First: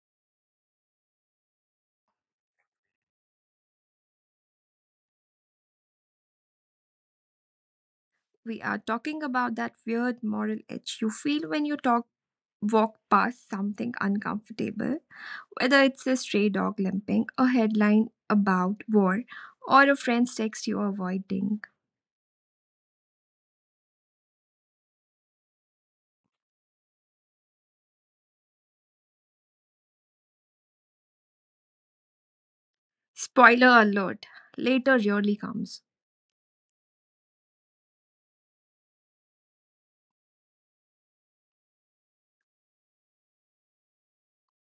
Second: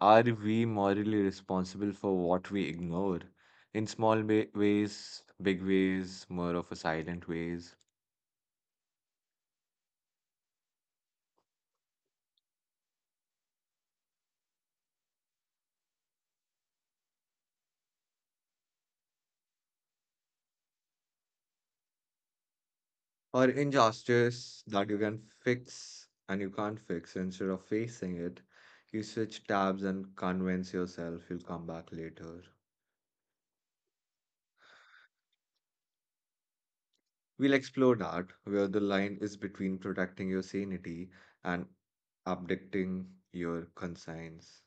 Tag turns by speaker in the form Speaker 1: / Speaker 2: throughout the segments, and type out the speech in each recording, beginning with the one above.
Speaker 1: are we morally responsible for what we ignore? In small ways, big ways, more of a silent ways.
Speaker 2: We are talking about that weird moral itch you feel when you talk walk past something uncomfortable, whether it's a stray dog limping, a headline about war, or a friend's text you're avoiding.
Speaker 1: Or injustice that you can fix and you can't fix. Instead of facing it, you switch tabs and convince yourself you'll come back later.
Speaker 2: Spoiler alert, later really comes.
Speaker 1: We'll explore that, where the line is between protecting your sanity and abdicating your conscience.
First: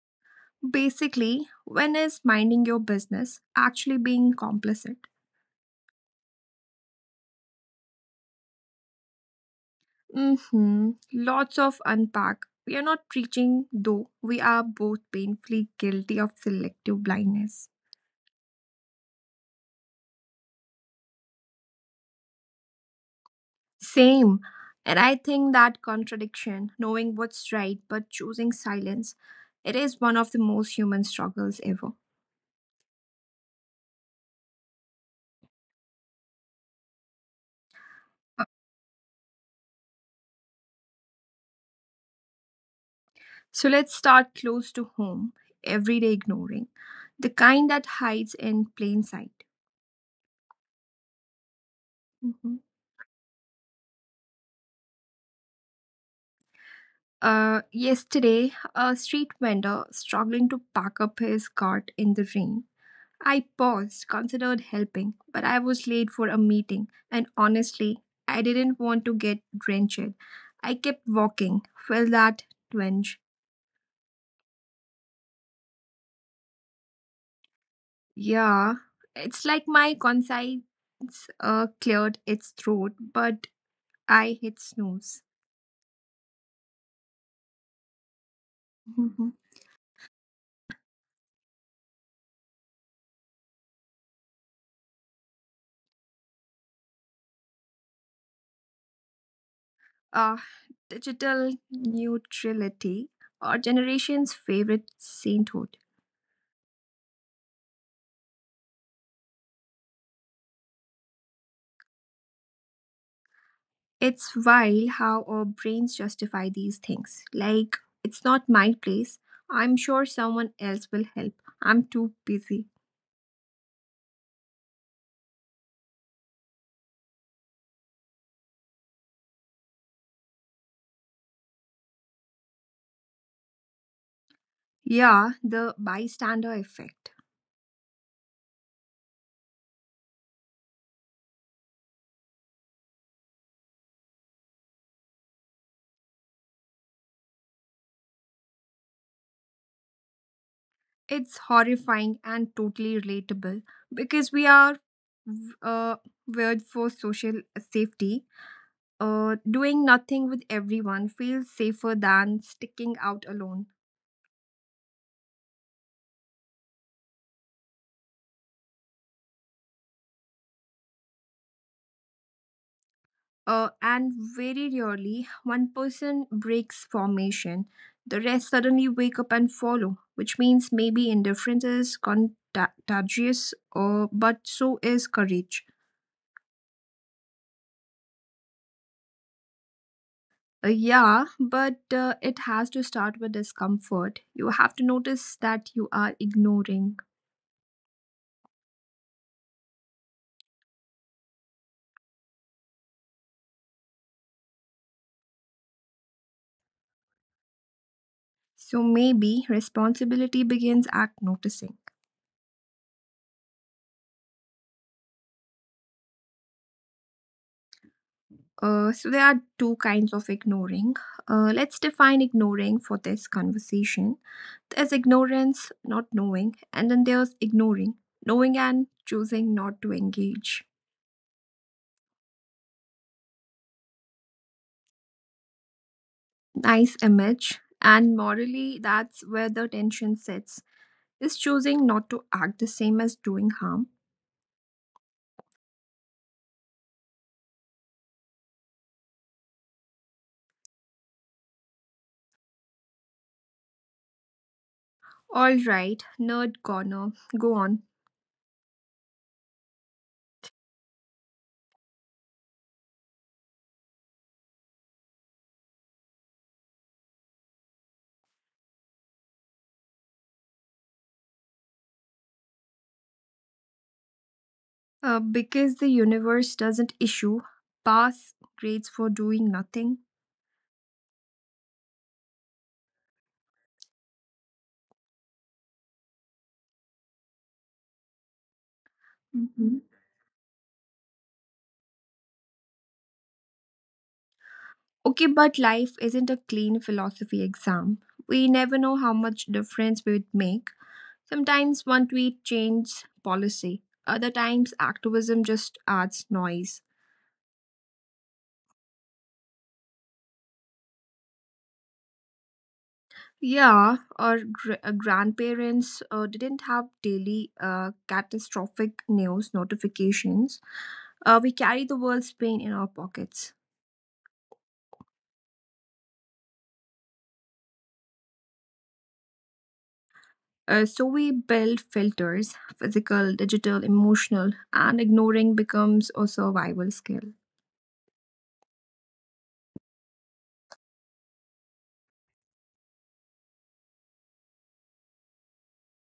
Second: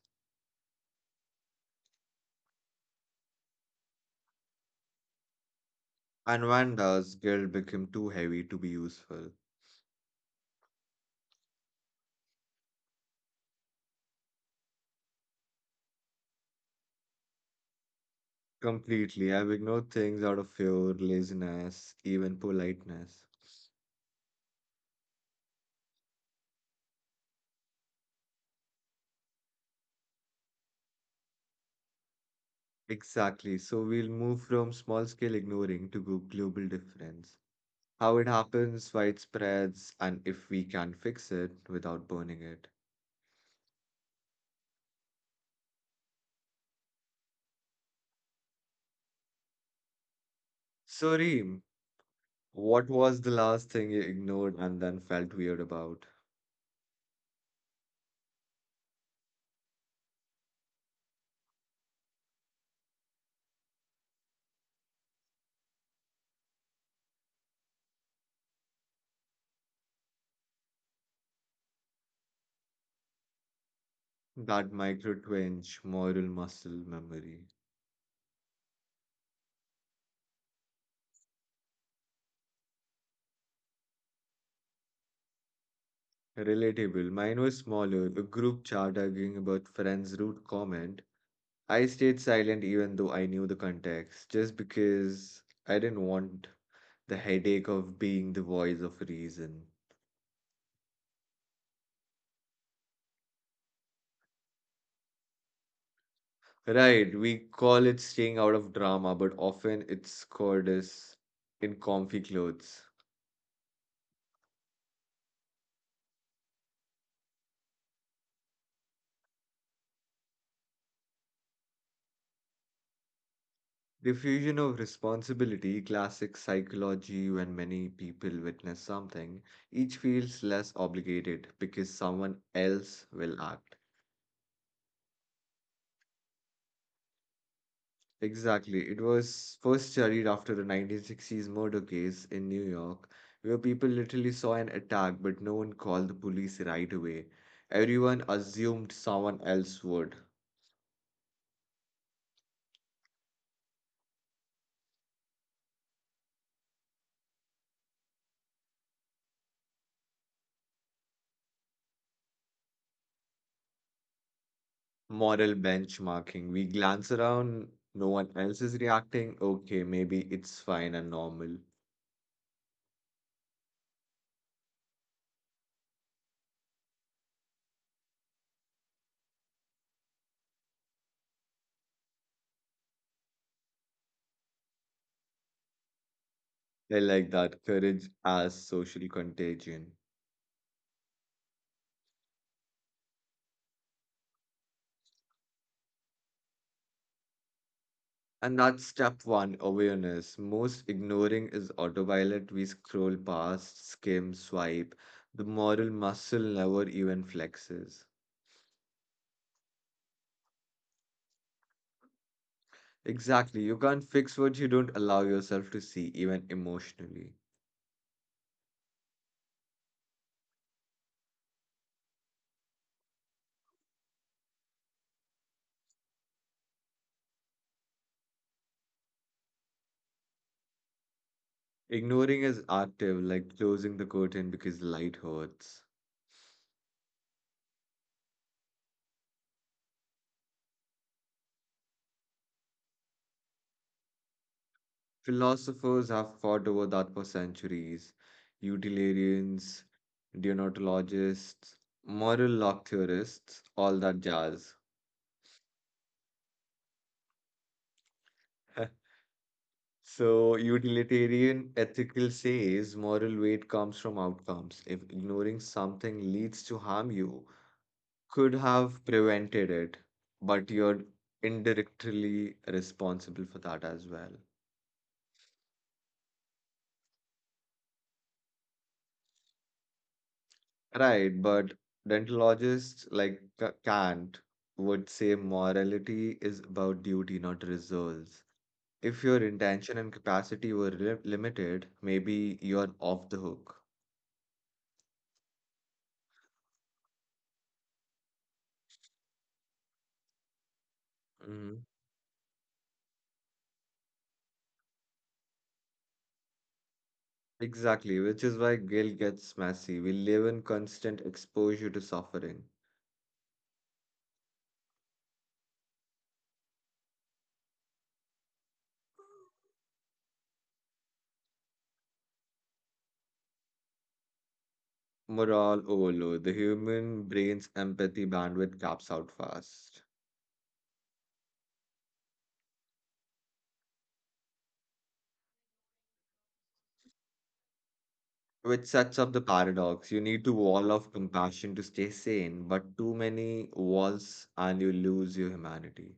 Speaker 2: Basically, when is minding your business actually being complicit?
Speaker 1: And when does guilt become too heavy to be useful?
Speaker 2: Mm-hmm. Lots of unpack. We are not preaching, though we are both painfully guilty of selective blindness.
Speaker 1: Completely. I've ignored things out of fear, laziness, even politeness.
Speaker 2: Same. And I think that contradiction, knowing what's right but choosing silence, it is one of the most human struggles ever.
Speaker 1: Exactly. So we'll move from small scale ignoring to go global difference. How it happens, why it spreads, and if we can fix it without burning it.
Speaker 2: So let's start close to home, everyday ignoring, the kind that hides in plain sight.
Speaker 1: So, Reem,
Speaker 2: hmm
Speaker 1: what was the last thing you ignored and then felt weird about?
Speaker 2: Yesterday, a street vendor struggling to pack up his cart in the rain, I paused, considered helping, but I was late for a meeting, and honestly, I didn't want to get drenched. I kept walking, felt that twinge.
Speaker 1: That micro twinge, moral muscle memory.
Speaker 2: Yeah, it's like my conscience cleared its throat, but I hit snooze.
Speaker 1: Relatable. Mine was smaller, a group chat
Speaker 2: Mhm.
Speaker 1: arguing about friend's rude comment. I stayed silent even though I knew the context, just because I didn't want the headache of being the voice of reason.
Speaker 2: uh, Digital neutrality, or generation's favorite sainthood.
Speaker 1: Right, we call it staying out of drama, but often it's called as in comfy clothes.
Speaker 2: It's wild how our brains justify these things. Like, it's not my place. I'm sure someone else will help. I'm too busy.
Speaker 1: The fusion of responsibility, classic psychology, when many people witness something, each feels less obligated because someone else will act.
Speaker 2: Yeah, the bystander effect.
Speaker 1: Exactly. It was first studied after the 1960s murder case in New York, where people literally saw an attack, but no one called the police right away. Everyone assumed someone else would.
Speaker 2: It's horrifying and totally relatable because we are uh, weird for social safety. Doing nothing with everyone feels safer than sticking out alone.
Speaker 1: Moral benchmarking. We glance around, no one else is reacting. Okay, maybe it's fine and normal.
Speaker 2: And very rarely one person breaks formation. The rest suddenly wake up and follow, which means maybe indifference is contagious, or but so is courage.
Speaker 1: I like that, courage as social contagion.
Speaker 2: Yeah, but it has to start with discomfort. You have to notice that you are ignoring.
Speaker 1: And that's step one, awareness. Most ignoring is autopilot. We scroll past, skim, swipe. The moral muscle never even flexes.
Speaker 2: So maybe responsibility begins at noticing.
Speaker 1: Exactly. You can't fix what you don't allow yourself to see, even emotionally.
Speaker 2: So there are two kinds of ignoring. Let's define ignoring for this conversation. There's ignorance, not knowing, and then there's ignoring, knowing and choosing not to engage.
Speaker 1: Ignoring is active, like closing the curtain because light hurts.
Speaker 2: Nice image. And morally, that's where the tension sits. Is choosing not to act the same as doing harm?
Speaker 1: Philosophers have fought over that for centuries. Utilitarians, deontologists, moral lock theorists, all that jazz.
Speaker 2: All right, nerd corner, go on.
Speaker 1: So, utilitarian ethical says moral weight comes from outcomes. If ignoring something leads to harm, you could have prevented it, but you're indirectly responsible for that as well.
Speaker 2: Because the universe doesn't issue pass grades for doing nothing.
Speaker 1: Right, but dentalogists like Kant would say morality is about duty, not results. If your
Speaker 2: Mhm.
Speaker 1: intention and capacity were limited, maybe you're off the hook.
Speaker 2: Okay, but life isn't a clean philosophy exam. We never know how much difference we would make.
Speaker 1: Mm-hmm.
Speaker 2: Sometimes one tweet changes policy, other times activism just adds noise.
Speaker 1: Exactly, which is why guilt gets messy. We live in constant exposure to suffering.
Speaker 2: Yeah, our grandparents didn't have daily catastrophic news notifications. We carry the world's pain in our pockets.
Speaker 1: Moral overload. The human brain's empathy bandwidth caps out fast,
Speaker 2: So we build filters physical, digital, emotional, and ignoring becomes a survival skill.
Speaker 1: which sets up the paradox. You need to wall off compassion to stay sane, but too many walls and you lose your humanity.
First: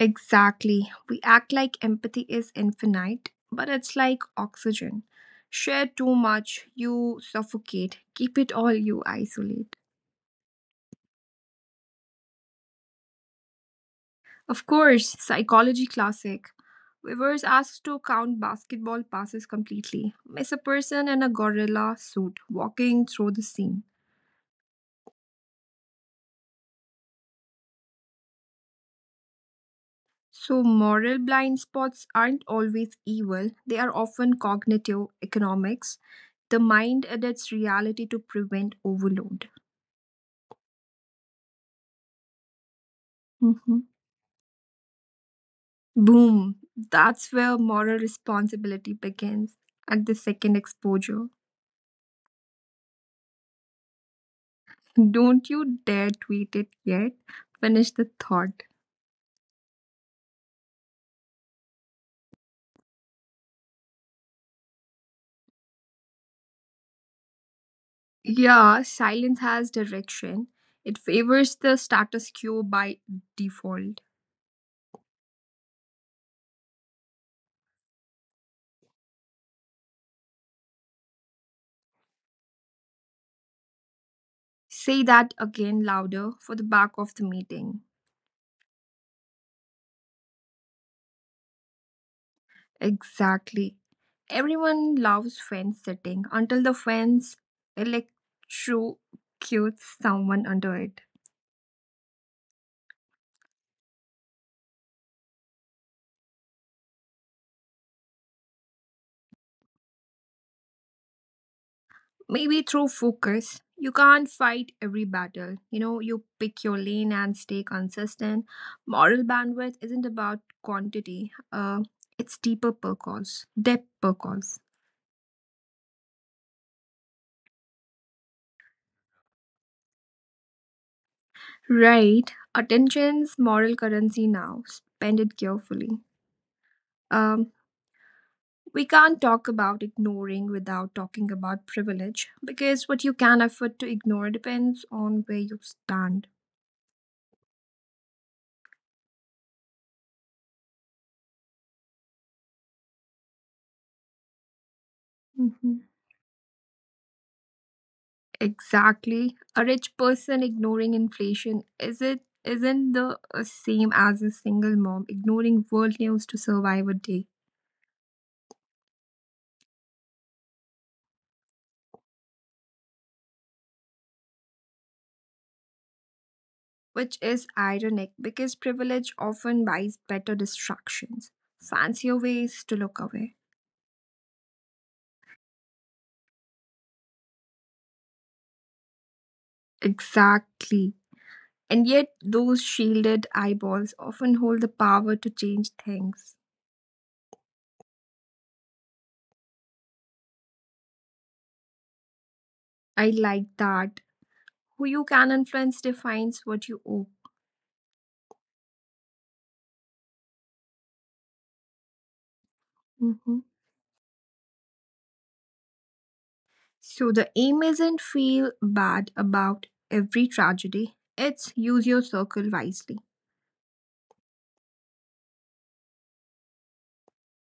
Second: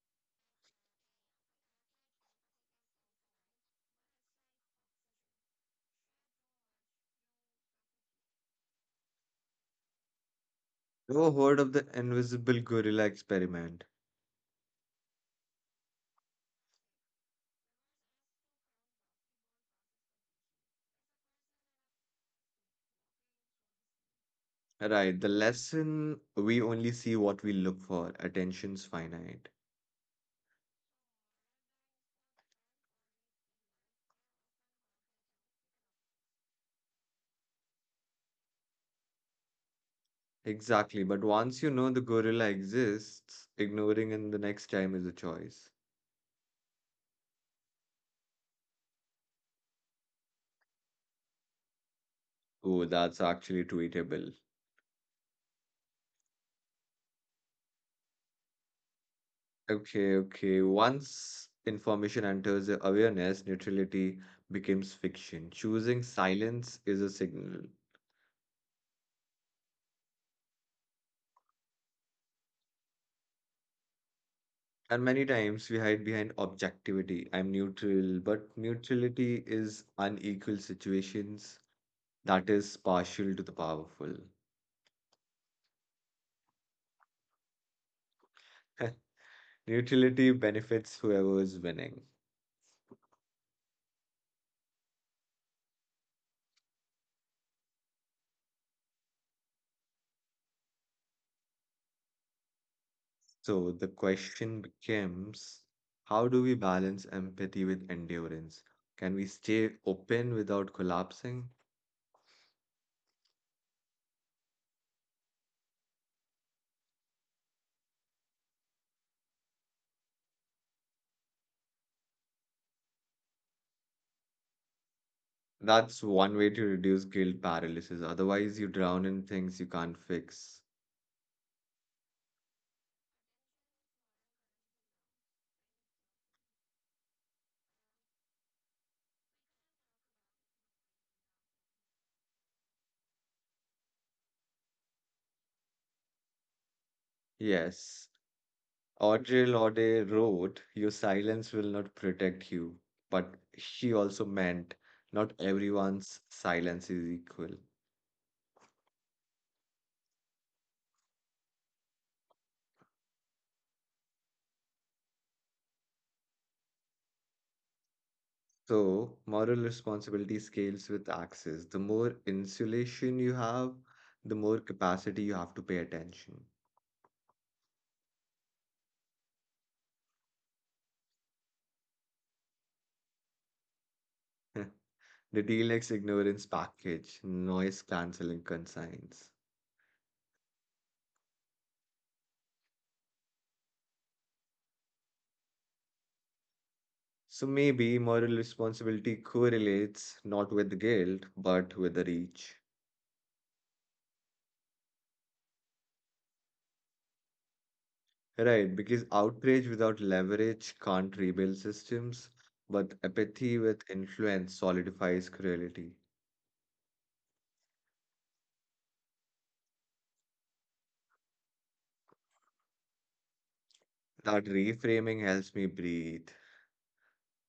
Speaker 2: Exactly. We act like empathy is infinite, but it's like oxygen. Share too much, you suffocate. Keep it all, you isolate.
Speaker 1: Ever heard of the invisible gorilla experiment?
Speaker 2: Of course, psychology classic. We were asked to count basketball passes completely. Miss a person in a gorilla suit walking through the scene.
Speaker 1: Right, the lesson: we only see what we look for. Attention's finite.
Speaker 2: So, moral blind spots aren't always evil, they are often cognitive economics. The mind adapts reality to prevent overload.
Speaker 1: Exactly, but once you know the gorilla exists,
Speaker 2: Mhm.
Speaker 1: ignoring in the next time is a choice.
Speaker 2: Boom! That's where moral responsibility begins at the second exposure.
Speaker 1: Oh, that's actually tweetable.
Speaker 2: Don't you dare tweet it yet. Finish the thought.
Speaker 1: Okay, okay. Once information enters the awareness, neutrality becomes fiction. Choosing silence is a signal.
Speaker 2: Yeah, silence has direction. It favors the status quo by default.
Speaker 1: And many times we hide behind objectivity. I'm neutral, but neutrality is unequal situations that is partial to the powerful.
Speaker 2: Say that again louder for the back of the meeting.
Speaker 1: Neutrality benefits whoever is winning.
Speaker 2: Exactly. Everyone loves fence sitting until the fence electrocutes someone under it.
Speaker 1: So the question becomes, how do we balance empathy with endurance? Can we stay open without collapsing?
Speaker 2: Maybe through focus. You can't fight every battle. You know, you pick your lane and stay consistent. Moral bandwidth isn't about quantity, it's deeper purpose, depth purpose.
Speaker 1: That's one way to reduce guilt paralysis. Otherwise, you drown in things you can't fix.
Speaker 2: Right. Attention's moral currency now. Spend it carefully. Um, we can't talk about ignoring without talking about privilege because what you can afford to ignore depends on where you stand.
Speaker 1: Yes, Audre Lorde wrote, "Your silence will not protect you." But she also meant not
Speaker 2: Mhm.
Speaker 1: everyone's silence is equal.
Speaker 2: Exactly. A rich person ignoring inflation is it isn't the same as a single mom ignoring world news to survive a day,
Speaker 1: So, moral responsibility scales with access. The more insulation you have, the more capacity you have to pay attention.
Speaker 2: which is ironic because privilege often buys better distractions, fancier ways to look away.
Speaker 1: The DLX ignorance package, noise cancelling consigns.
Speaker 2: Exactly. And yet those shielded eyeballs often hold the power to change things.
Speaker 1: So, maybe moral responsibility correlates not with guilt, but with the reach.
Speaker 2: I like that. Who you can influence defines what you owe.
Speaker 1: Right, because outrage without leverage can't rebuild systems, but
Speaker 2: Mm-hmm.
Speaker 1: apathy with influence solidifies cruelty.
Speaker 2: So the aim isn't feel bad about every tragedy, it's use your circle wisely.
Speaker 1: That reframing helps me breathe.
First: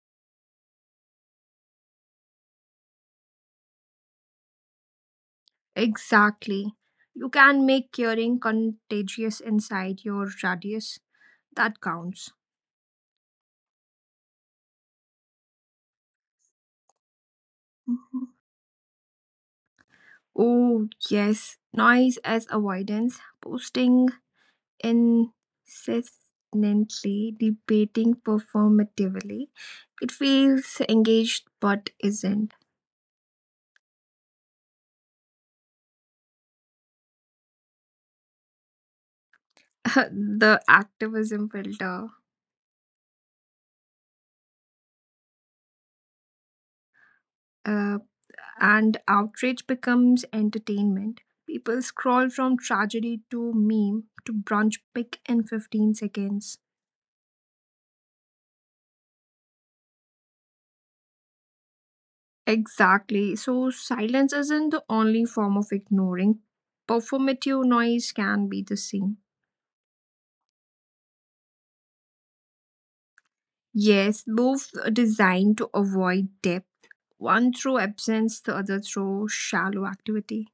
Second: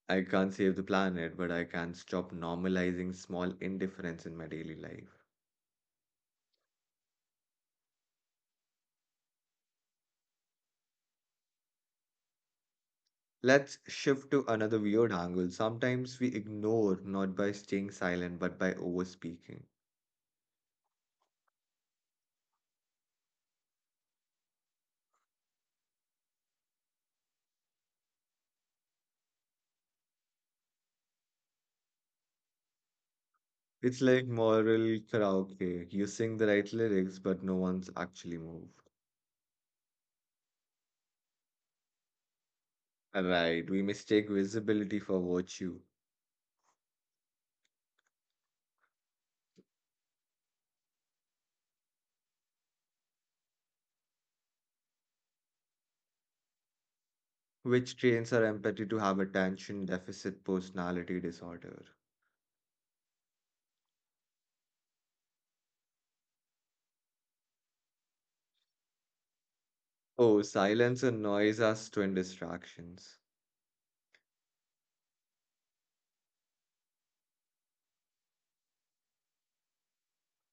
Speaker 1: I can't save the planet, but I can stop normalizing small indifference in my daily life.
Speaker 2: Exactly. You can make curing contagious inside your radius. That counts.
Speaker 1: Let's shift to another weird angle. Sometimes we ignore not by staying
Speaker 2: Mhm.
Speaker 1: silent, but by overspeaking.
Speaker 2: Oh, yes. Noise as avoidance. Posting incessantly, debating performatively. It feels engaged but isn't.
Speaker 1: It's like moral karaoke. You sing the right lyrics, but no one's actually moved.
Speaker 2: The activism filter.
Speaker 1: Right, we mistake visibility for virtue,
Speaker 2: uh, and outrage becomes entertainment. People scroll from tragedy to meme to brunch pick in 15 seconds.
Speaker 1: which trains our empathy to have attention deficit personality disorder.
Speaker 2: Exactly. So, silence isn't the only form of ignoring. Performative noise can be the same.
Speaker 1: Oh, silence and noise are twin distractions.
Speaker 2: Yes, both are designed to avoid depth, one through absence, the other through shallow activity.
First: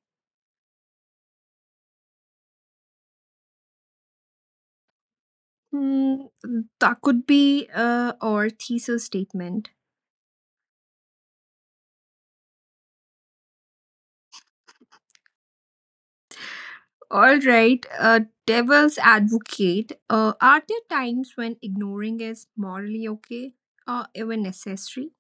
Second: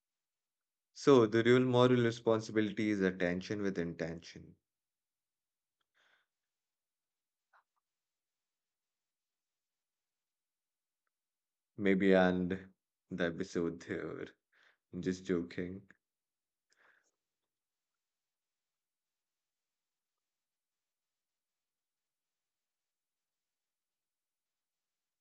Speaker 1: So the real moral responsibility is attention with intention.
Speaker 2: Hmm, that could be our thesis statement.
Speaker 1: Maybe and the episode here. Just joking.
Speaker 2: All right, devil's advocate. Are there times when ignoring is morally okay or even necessary?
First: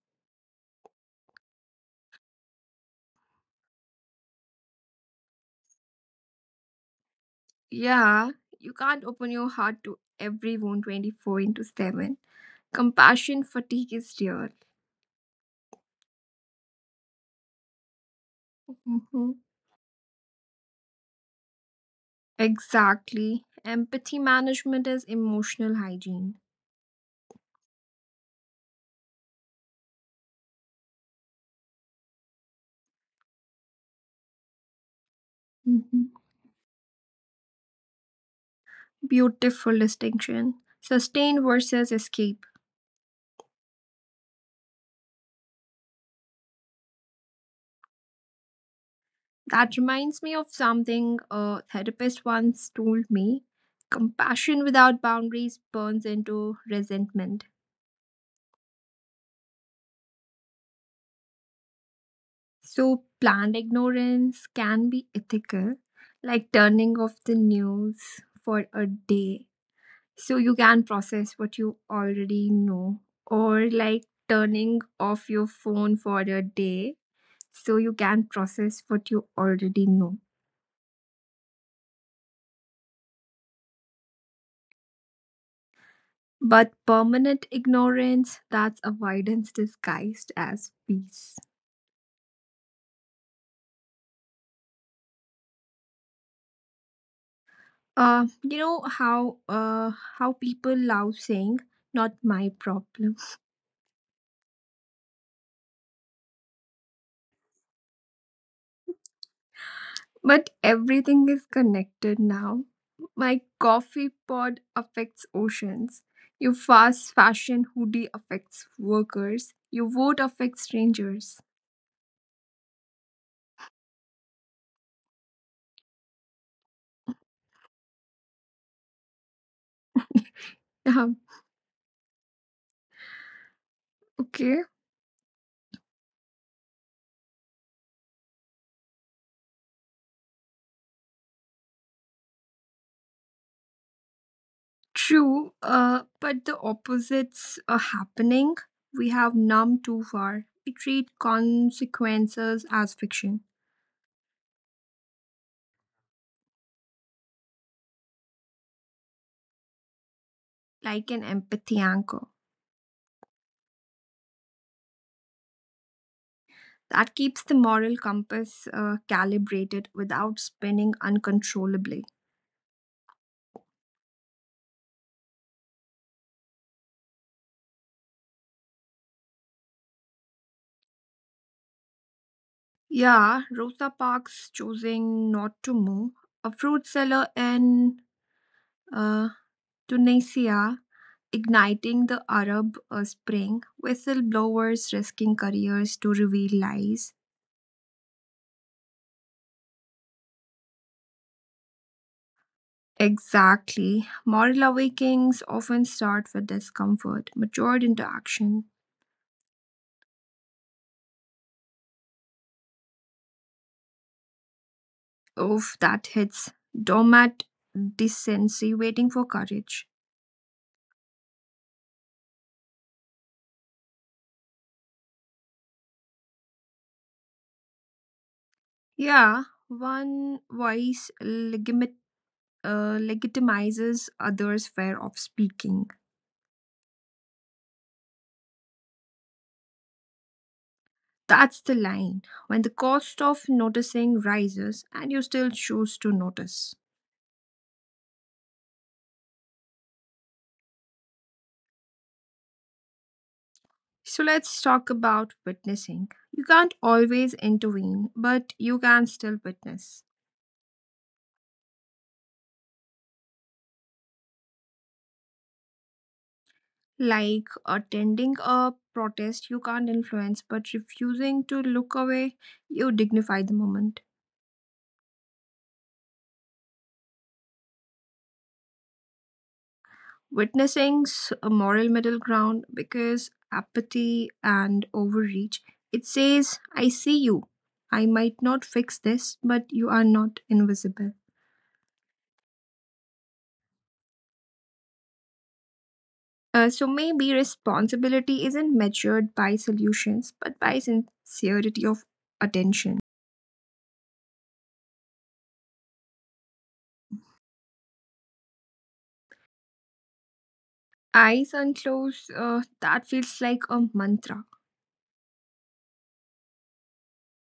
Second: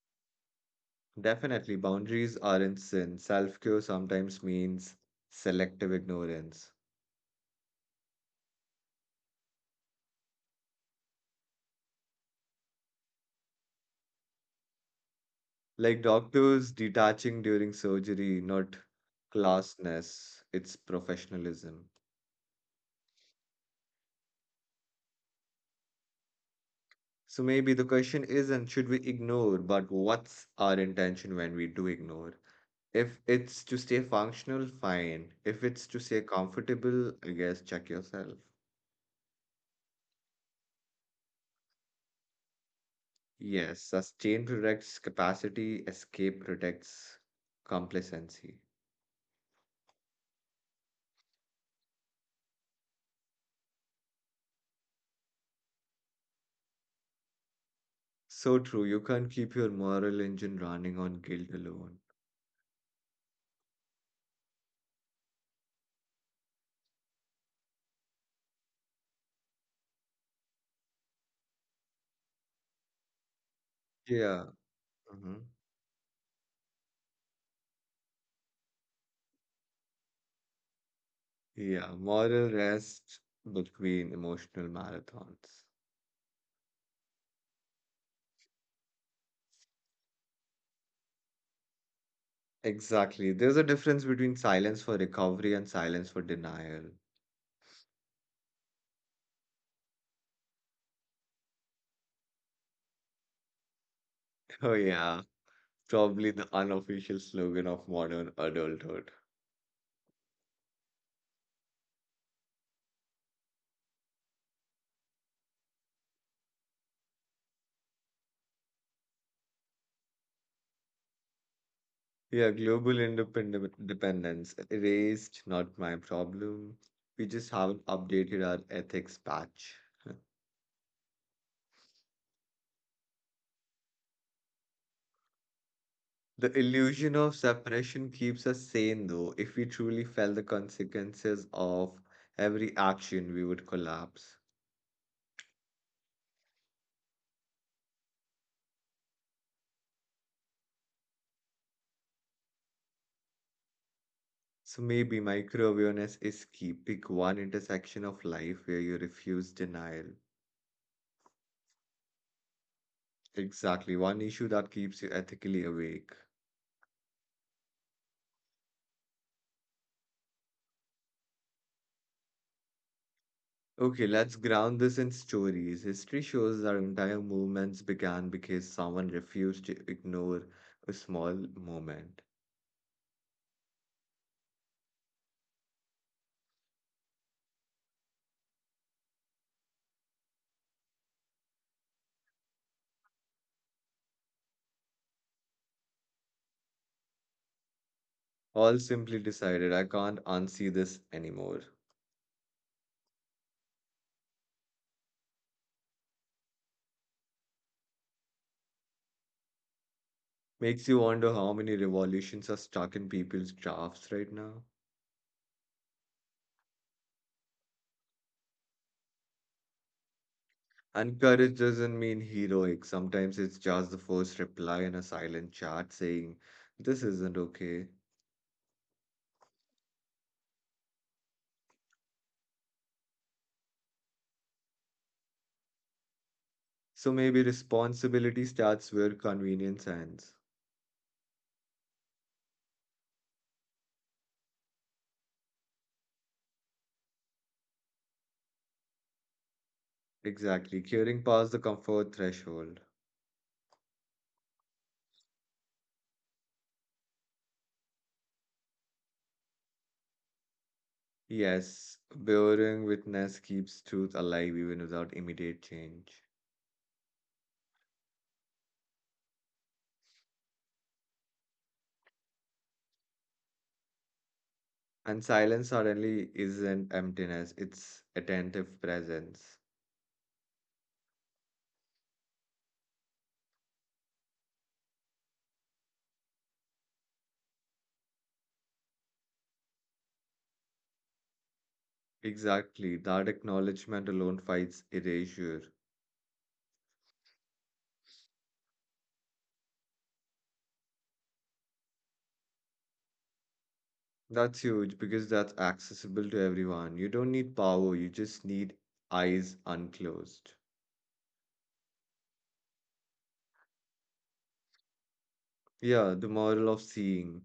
Speaker 1: Definitely, boundaries aren't sin. Self-care sometimes means selective ignorance.
Speaker 2: Yeah, you can't open your heart to everyone 24 into 7. Compassion fatigue is real.
Speaker 1: Like doctors detaching during surgery, not
Speaker 2: Mhm.
Speaker 1: classness, it's professionalism.
Speaker 2: Exactly. Empathy management is emotional hygiene.
Speaker 1: So maybe the question isn't should we ignore, but what's our intention when we do ignore? If it's to stay functional, fine. If it's to
Speaker 2: Mhm.
Speaker 1: stay comfortable, I guess check yourself.
Speaker 2: Beautiful distinction. Sustain versus escape.
Speaker 1: Yes, sustain protects capacity, escape protects complacency.
Speaker 2: That reminds me of something a therapist once told me, compassion without boundaries burns into resentment.
Speaker 1: So true. You can't keep your moral engine running on guilt alone.
Speaker 2: So, planned ignorance can be ethical, like turning off the news for a day so you can process what you already know, or like
Speaker 1: Yeah.
Speaker 2: turning off
Speaker 1: Hmm.
Speaker 2: your phone for a day so you can process what you already know.
Speaker 1: Yeah. Moral rest between emotional marathons.
Speaker 2: But permanent ignorance, that's avoidance disguised as peace.
Speaker 1: Exactly. There's a difference between silence for recovery and silence for denial.
Speaker 2: You know how people love saying not my problem.
Speaker 1: Oh, yeah. Probably the unofficial slogan of modern adulthood.
Speaker 2: But everything is connected now. My coffee pod affects oceans. Your fast fashion hoodie affects workers. Your vote affects strangers.
Speaker 1: Yeah, global independent dependence erased, not my problem. We just haven't updated our ethics patch.
Speaker 2: Um, okay.
Speaker 1: The illusion of separation keeps us sane, though. If we truly felt the consequences of every action, we would collapse.
Speaker 2: True, but the opposites are happening. We have numb too far. We treat consequences as fiction,
Speaker 1: So maybe micro-awareness is key. Pick one intersection of life where you refuse denial.
Speaker 2: like an empathy anchor.
Speaker 1: Exactly, one issue that keeps you ethically awake.
Speaker 2: That keeps the moral compass calibrated without spinning uncontrollably.
Speaker 1: Okay, let's ground this in stories. History shows that entire movements began because someone refused to ignore a small moment.
Speaker 2: Yeah, Rosa Parks choosing not to move. A fruit seller in uh, Tunisia igniting the Arab Spring, whistleblowers risking careers to reveal lies.
Speaker 1: All simply decided, I can't unsee this anymore.
Speaker 2: Exactly. Moral awakenings often start with discomfort, matured into action.
Speaker 1: Makes you wonder how many revolutions are stuck in people's drafts right now.
Speaker 2: Oof, that hits. Doormat decency, waiting for courage.
Speaker 1: And courage doesn't mean heroic. Sometimes it's just the first reply in a silent chat saying, this isn't okay.
Speaker 2: Yeah, one voice legitimizes others' fear of speaking.
Speaker 1: So maybe responsibility starts where convenience ends.
Speaker 2: That's the line. When the cost of noticing rises and you still choose to notice.
Speaker 1: Exactly, curing past the comfort threshold.
Speaker 2: So let's talk about witnessing. You can't always intervene, but you can still witness.
Speaker 1: Yes, bearing witness keeps truth alive even without immediate change.
Speaker 2: Like attending a protest you can't influence, but refusing to look away, you dignify the moment.
Speaker 1: And silence suddenly isn't emptiness, it's attentive presence.
Speaker 2: A moral middle ground because apathy and overreach, it says, I see you. I might not fix this, but you are not invisible.
Speaker 1: Exactly, that acknowledgement alone fights erasure.
Speaker 2: So maybe responsibility isn't measured by solutions, but by sincerity of attention.
Speaker 1: That's huge because that's accessible to everyone. You don't need power, you just need eyes unclosed.
Speaker 2: Eyes unclosed, that feels like a mantra.
Speaker 1: Yeah, the moral of seeing.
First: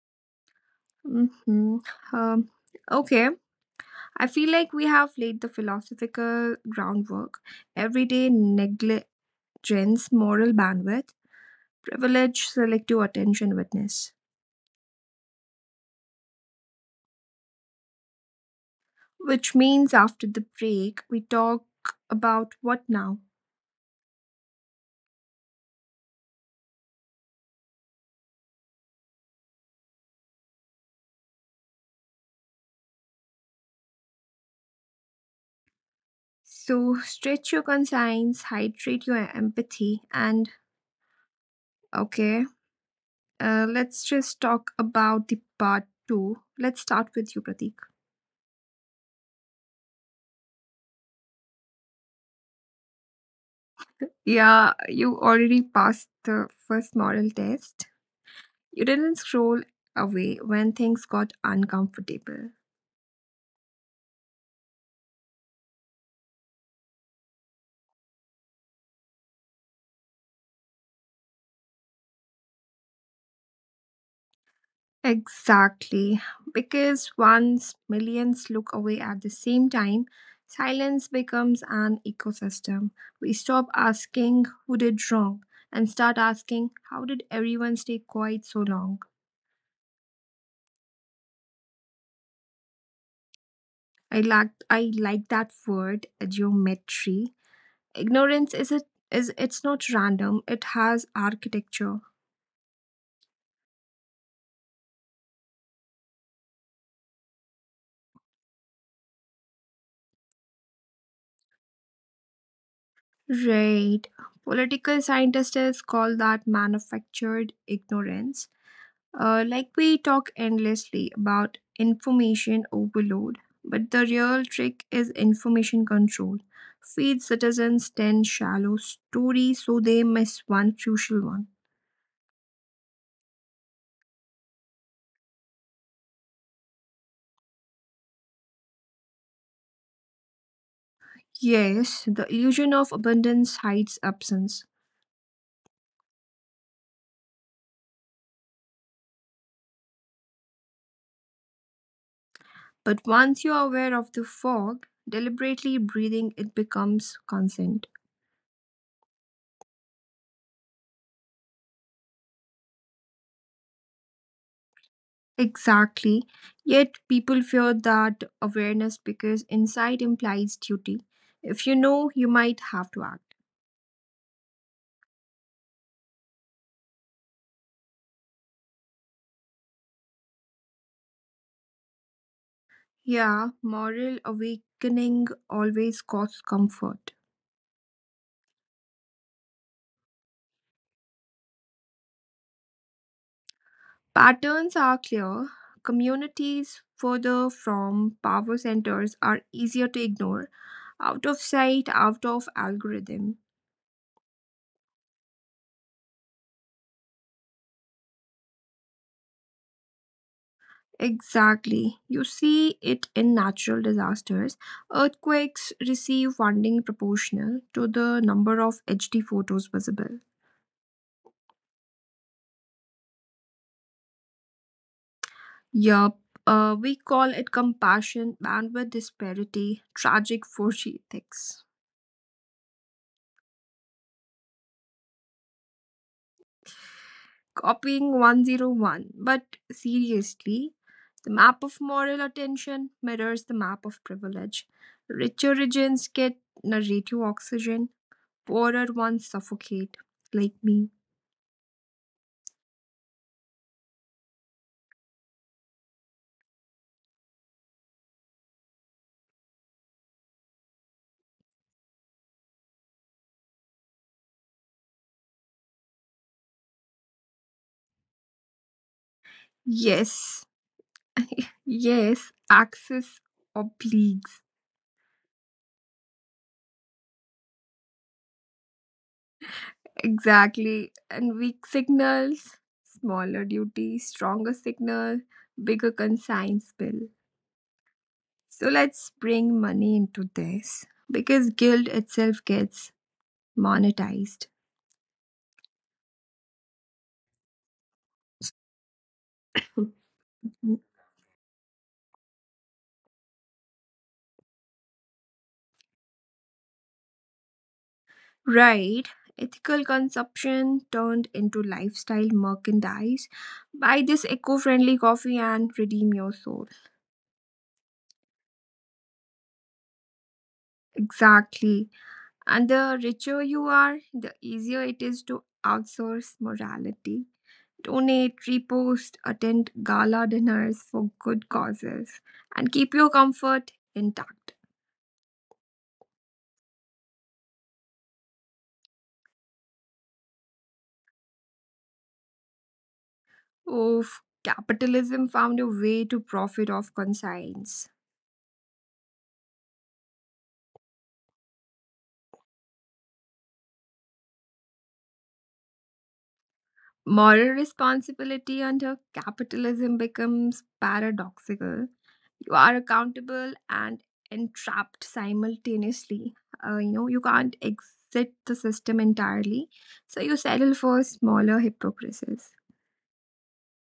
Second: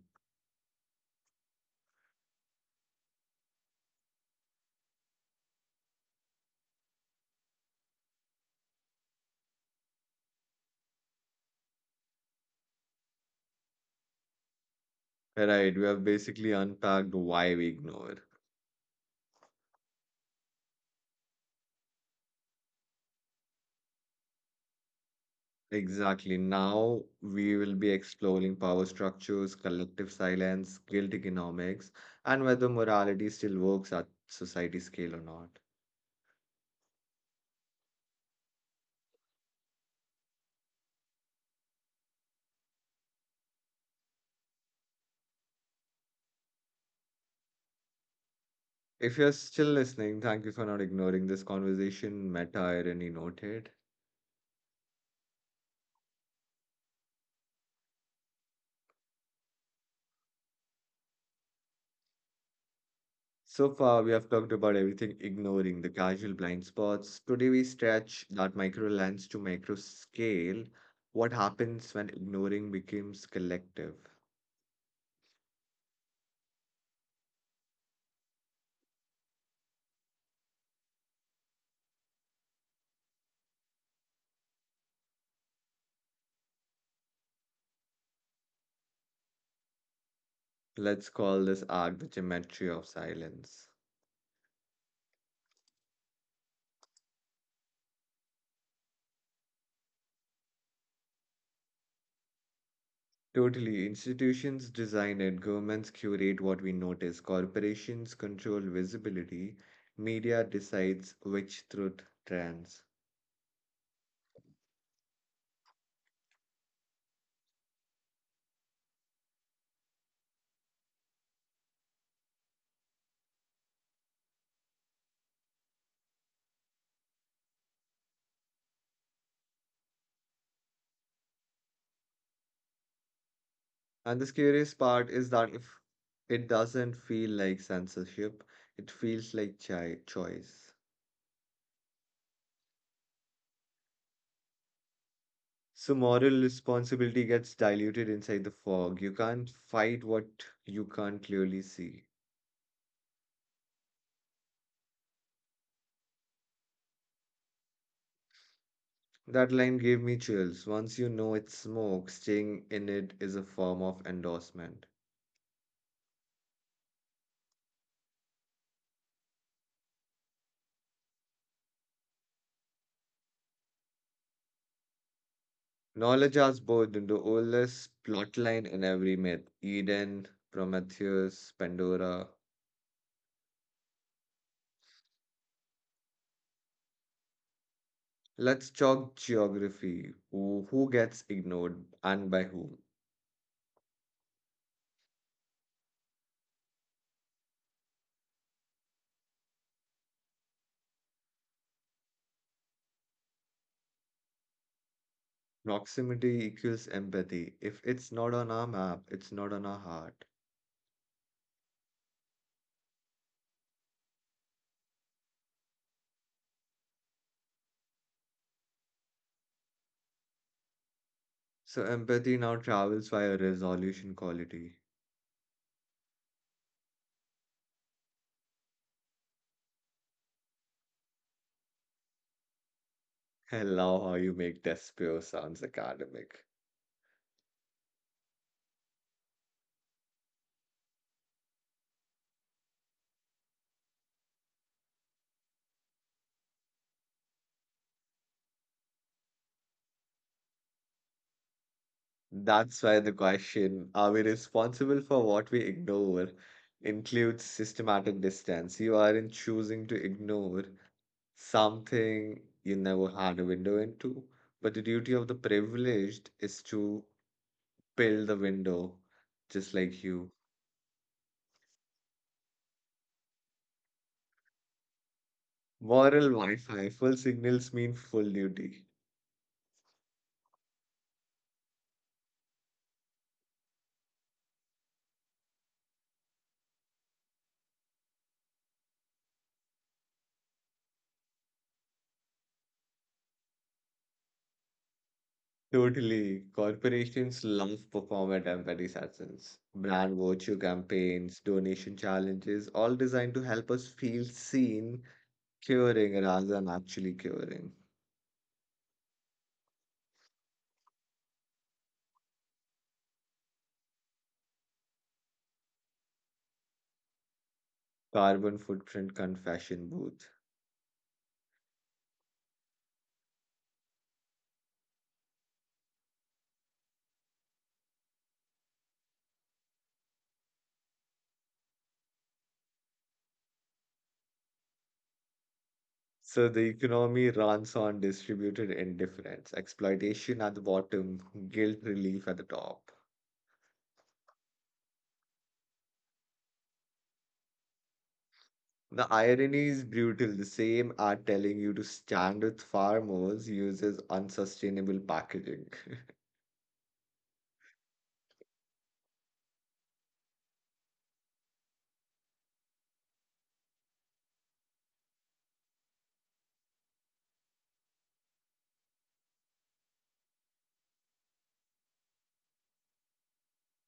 Speaker 2: Mm-hmm. Um, okay. I feel like we have laid the philosophical groundwork. Everyday negligence, moral bandwidth, privilege, selective attention witness.
Speaker 1: Right, we have basically unpacked why we ignore.
Speaker 2: Which means after the break, we talk about what now.
Speaker 1: Exactly. Now we will be exploring power structures, collective silence, guild economics, and whether morality still works at society scale or not.
Speaker 2: So stretch your conscience, hydrate your empathy, and okay, let's just talk about the part two. Let's start with you, Pratik.
Speaker 1: If you're still listening, thank you for not ignoring this conversation. Meta irony noted.
Speaker 2: Yeah, you already passed the first moral test. You didn't scroll away when things got uncomfortable.
Speaker 1: So far, we have talked about everything ignoring the casual blind spots. Today, we stretch that micro lens to macro scale. What happens when ignoring becomes collective?
Speaker 2: Exactly. Because once millions look away at the same time, silence becomes an ecosystem. We stop asking who did wrong and start asking how did everyone stay quiet so long?
Speaker 1: Let's call this arc the geometry of silence.
Speaker 2: I like that word, geometry. Ignorance is a is it's not random, it has architecture.
Speaker 1: Totally. Institutions design it, governments curate what we notice, corporations control visibility, media decides which truth trends.
Speaker 2: Right. Political scientists call that manufactured ignorance. Like we talk endlessly about information overload, but the real trick is information control. Feed citizens 10 shallow stories so they miss one crucial one.
Speaker 1: And the scariest part is that if it doesn't feel like censorship, it feels like chi choice.
Speaker 2: Yes, the illusion of abundance hides absence,
Speaker 1: So moral responsibility gets diluted inside the fog. You can't fight what you can't clearly see.
Speaker 2: but once you are aware of the fog, deliberately breathing, it becomes consent.
Speaker 1: That line gave me chills. Once you know it's smoke, staying in it is a form of endorsement.
Speaker 2: Exactly. Yet people fear that awareness because insight implies duty. If you know, you might have to act.
Speaker 1: Knowledge has both the oldest plotline in every myth: Eden, Prometheus, Pandora.
Speaker 2: Yeah, moral awakening always costs comfort.
Speaker 1: Let's talk geography. Who gets ignored and by whom?
Speaker 2: Patterns are clear. Communities further from power centers are easier to ignore, out of sight, out of algorithm.
Speaker 1: Proximity equals empathy. If it's not on our map, it's not on our heart.
Speaker 2: Exactly. You see it in natural disasters. Earthquakes receive funding proportional to the number of HD photos visible.
Speaker 1: So empathy now travels via resolution quality.
Speaker 2: Yup. We call it compassion, bandwidth disparity, tragic 4 ethics.
Speaker 1: I love how you make Despio sounds academic.
Speaker 2: Copying 101. But seriously, the map of moral attention mirrors the map of privilege. Richer regions get narrative oxygen, poorer ones suffocate, like me.
Speaker 1: That's why the question, are we responsible for what we ignore, includes systematic distance. You aren't choosing to ignore something you never had a window into, but the duty of the privileged is to build the window, just like you.
Speaker 2: Yes, Yes, axis obliques.
Speaker 1: Moral Wi-Fi, full signals mean full duty.
Speaker 2: Exactly. And weak signals, smaller duty, stronger signal, bigger consigns bill. So let's bring money into this because guild itself gets monetized.
Speaker 1: Totally. Corporations love performance at empathy's brand virtue campaigns, donation challenges, all designed to help us feel seen, curing rather than actually curing.
Speaker 2: Right. Ethical consumption turned into lifestyle merchandise. Buy this eco friendly coffee and redeem your soul.
Speaker 1: Carbon footprint confession booth.
Speaker 2: Exactly. And the richer you are, the easier it is to outsource morality. Donate, repost, attend gala dinners for good causes, and keep your comfort intact.
Speaker 1: So the economy runs on distributed indifference, exploitation at the bottom, guilt relief at the top.
Speaker 2: Oof, capitalism found a way to profit off conscience.
Speaker 1: The irony is brutal. The same are telling you to stand with farmers uses unsustainable packaging.
Speaker 2: Moral responsibility under capitalism becomes paradoxical, you are accountable and entrapped simultaneously. You know, you can't exit the system entirely, so you settle for smaller hypocrisies.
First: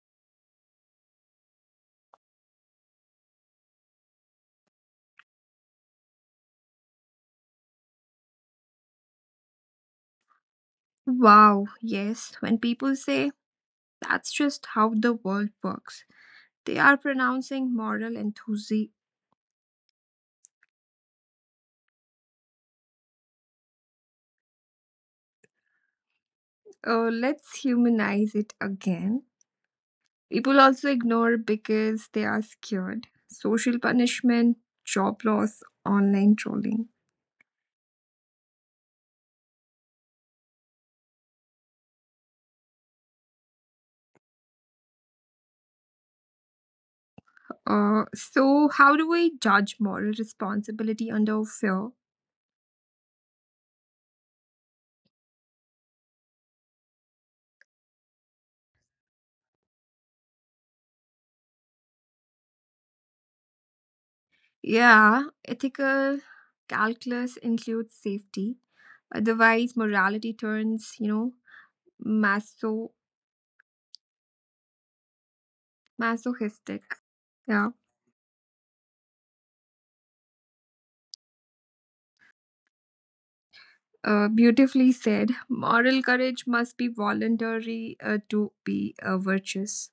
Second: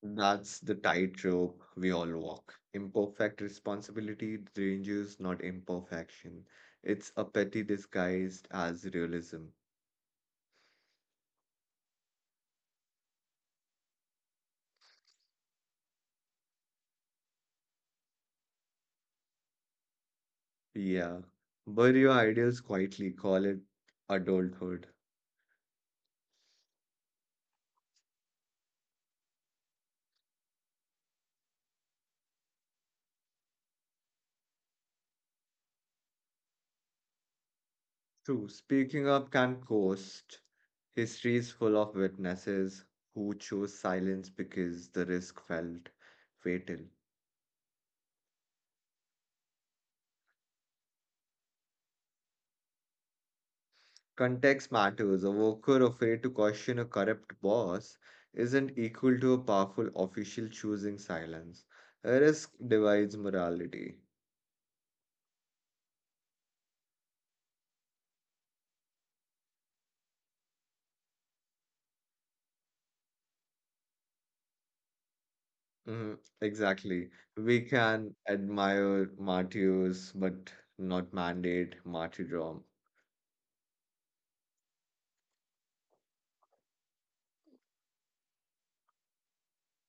Speaker 1: That's the tightrope we all walk. Imperfect responsibility ranges not imperfection. It's a petty disguised as realism.
Speaker 2: Wow, yes, when people say that's just how the world works, they are pronouncing moral enthusiasm.
Speaker 1: Yeah. Bury your ideals quietly, call it adulthood.
Speaker 2: Let's humanize it again. People also ignore because they are scared, social punishment, job loss, online trolling.
Speaker 1: True, speaking up can cost. History is full of witnesses who chose silence because the risk felt fatal.
Speaker 2: So, how do we judge moral responsibility under fear?
Speaker 1: Context matters. A worker afraid to question a corrupt boss isn't equal to a powerful official choosing silence. Risk divides morality.
Speaker 2: Yeah, ethical calculus includes safety. Otherwise, morality turns, you know, maso-
Speaker 1: Mhm.
Speaker 2: masochistic.
Speaker 1: Exactly. We
Speaker 2: Yeah,
Speaker 1: can admire martyrs, but not mandate martyrdom.
Speaker 2: beautifully said. Moral courage must be voluntary to be virtuous.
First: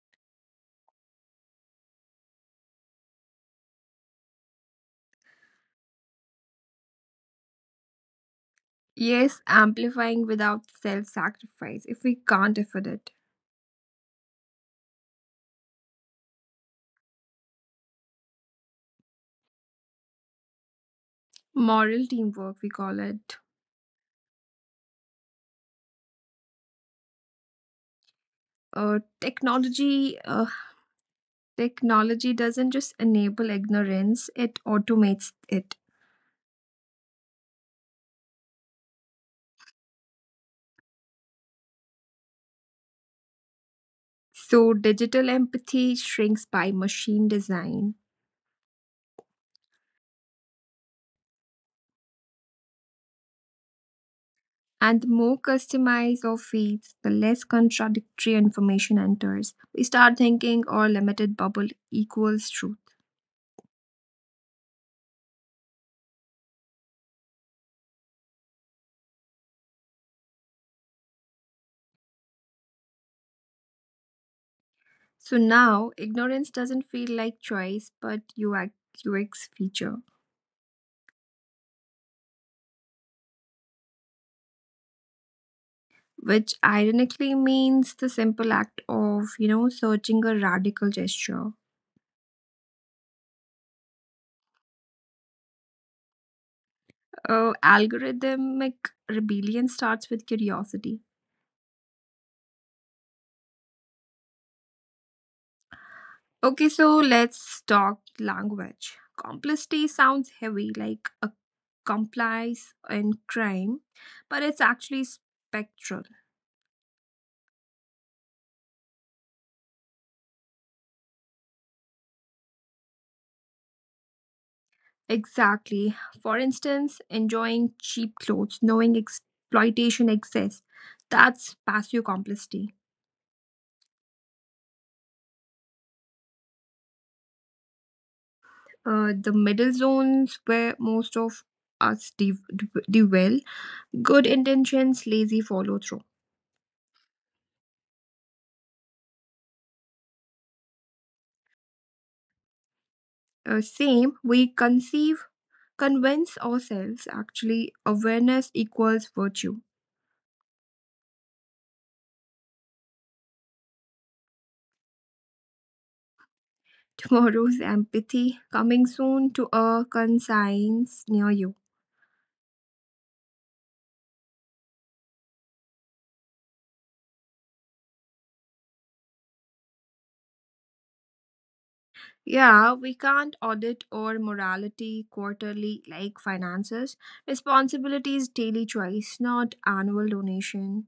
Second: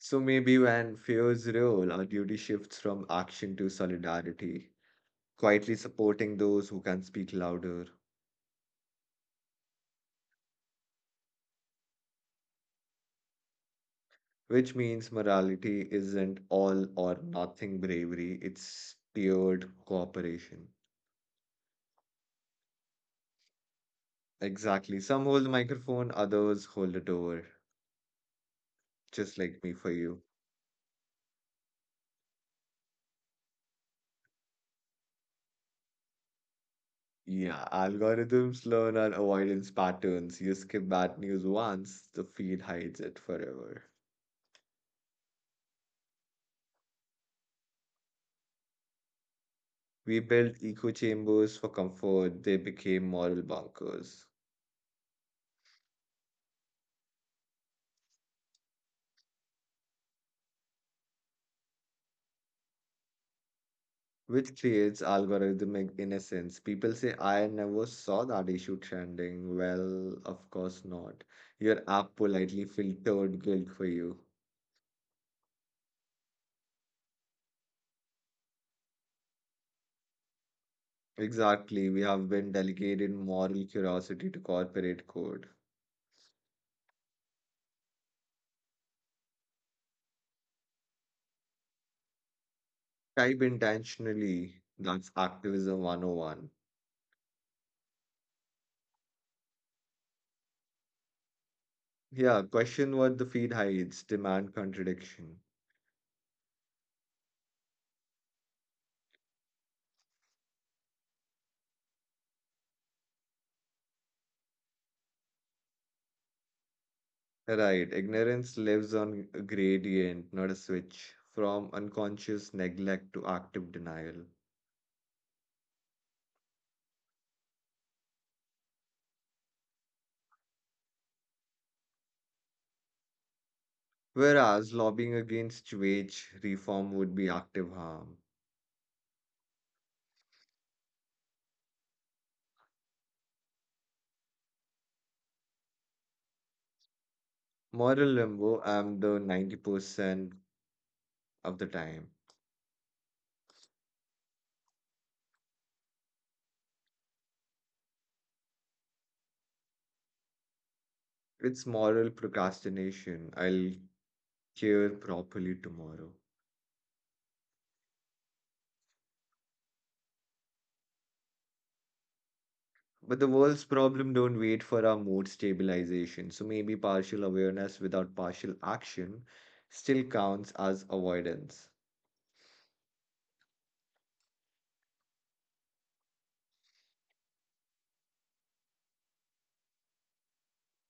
Speaker 1: So maybe when fear's real, our duty shifts from action to solidarity, quietly supporting those who can speak louder.
Speaker 2: Yes, amplifying without self sacrifice if we can't afford it.
Speaker 1: Which means morality isn't all or nothing bravery, it's tiered cooperation.
Speaker 2: Moral teamwork, we call it.
Speaker 1: Exactly. Some hold the microphone, others hold it over.
Speaker 2: Uh,
Speaker 1: Just like me for you.
Speaker 2: technology uh, Technology doesn't just enable ignorance, it automates it.
Speaker 1: Yeah, algorithms learn our avoidance patterns. You skip bad news once, the feed hides it forever.
Speaker 2: So, digital empathy shrinks by machine design.
Speaker 1: We built echo chambers for comfort, they became moral bunkers.
Speaker 2: And the more customized our feeds, the less contradictory information enters. We start thinking our limited bubble equals truth.
Speaker 1: Which creates algorithmic innocence. People say, I never saw that issue trending. Well, of course not. Your app politely filtered guilt for you.
Speaker 2: So now, ignorance doesn't feel like choice, but UX, feature,
Speaker 1: Exactly. We have been delegated moral curiosity to corporate code.
Speaker 2: which ironically means the simple act of, searching a radical gesture.
Speaker 1: Type intentionally. That's activism 101.
Speaker 2: Algorithmic rebellion starts with curiosity.
Speaker 1: Yeah, question what the feed hides, demand contradiction.
Speaker 2: Okay, so let's talk language. Complicity sounds heavy, like a complice in crime, but it's actually spectral.
Speaker 1: Right, ignorance lives on a gradient, not a switch, from unconscious neglect to active denial.
Speaker 2: Exactly. For instance, enjoying cheap clothes, knowing exploitation exists, that's passive complicity.
Speaker 1: Whereas lobbying against wage reform would be active harm.
Speaker 2: The middle zones where most of us dwell, good intentions, lazy follow through.
Speaker 1: Moral limbo, I'm the 90% of the time.
Speaker 2: Same, convince ourselves actually awareness equals virtue.
Speaker 1: It's moral procrastination. I'll care properly tomorrow.
Speaker 2: Tomorrow's empathy coming soon to a conscience near you.
Speaker 1: But the world's problem don't wait for our mood stabilization. So maybe partial awareness without partial action still counts as avoidance.
Speaker 2: Yeah, we can't audit our morality quarterly like finances. Responsibility is daily choice, not annual donation.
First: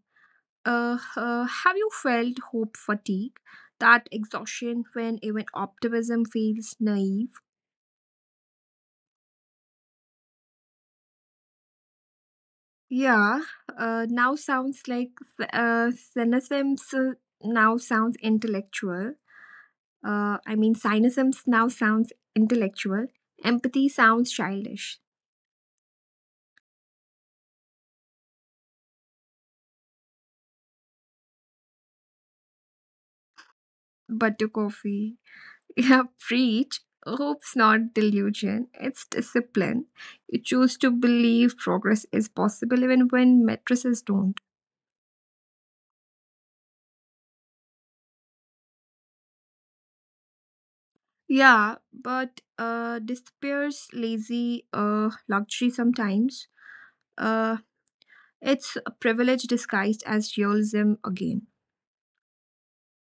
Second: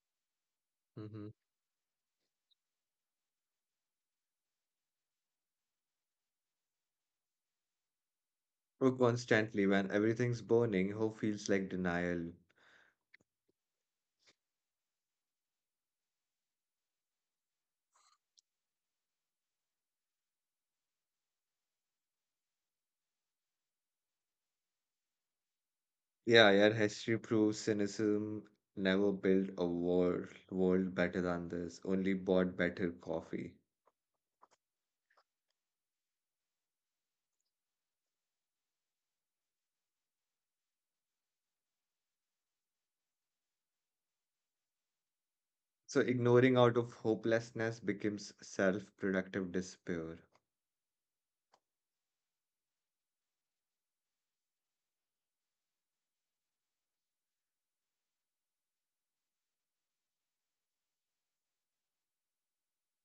Speaker 1: Hmm.
Speaker 2: Have you felt hope fatigue? That exhaustion when even optimism feels naive?
Speaker 1: Or constantly, when everything's burning, hope feels like denial.
Speaker 2: Yeah, now sounds like uh, cynicisms now sounds intellectual. I mean, cynicisms now sounds intellectual. Empathy sounds childish.
Speaker 1: Yeah, yeah, history proves cynicism never built a world better than this, only bought better coffee.
Speaker 2: But to coffee, yeah, preach. Hope's not delusion, it's discipline. You choose to believe progress is possible even when mattresses don't.
Speaker 1: So ignoring out of hopelessness becomes self-productive despair.
Speaker 2: Yeah, but despairs lazy luxury sometimes. Uh, It's a privilege disguised as dualism again.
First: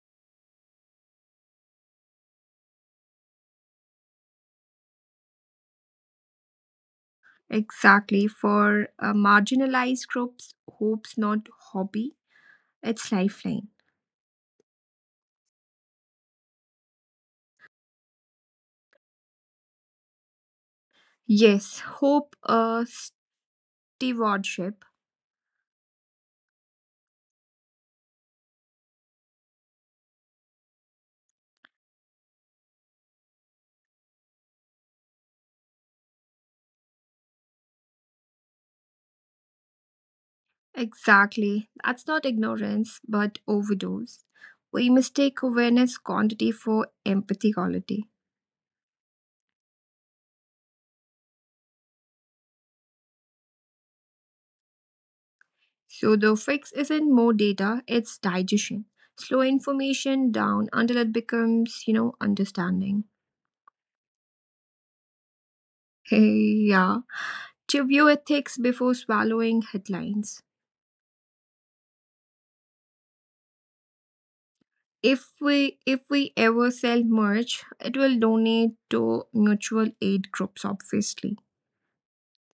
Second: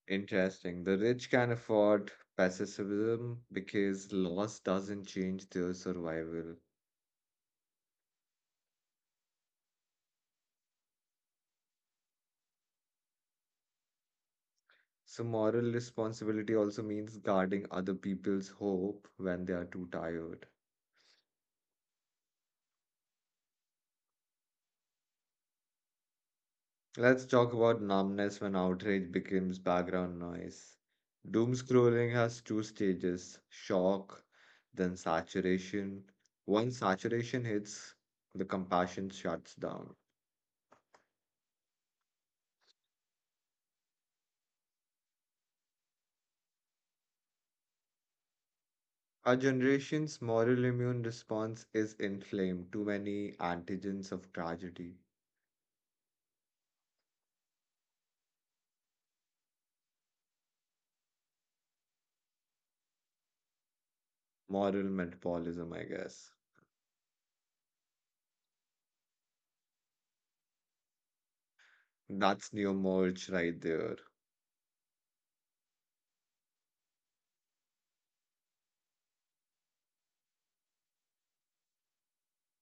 Speaker 1: Interesting. The rich can afford pessimism because loss doesn't change their survival.
Speaker 2: Exactly. For marginalized groups, hope's not hobby, it's lifeline.
Speaker 1: So moral responsibility also means guarding other people's hope when they are too tired.
Speaker 2: Yes, hope, stewardship.
Speaker 1: Let's talk about numbness when outrage becomes background noise. Doom scrolling has two stages, shock, then saturation. Once saturation hits, the compassion shuts down.
Speaker 2: Exactly. That's not ignorance, but overdose. We mistake awareness quantity for empathy quality.
Speaker 1: Our generation's moral immune response is inflamed, too many antigens of tragedy.
Speaker 2: So the fix isn't more data, it's digestion. Slow information down until it becomes, understanding.
Speaker 1: Moral metabolism, I guess.
Speaker 2: Hey, yeah. Review ethics before swallowing headlines.
Speaker 1: That's neo merge right there.
Speaker 2: If we ever sell merch, it will donate to mutual aid groups, obviously.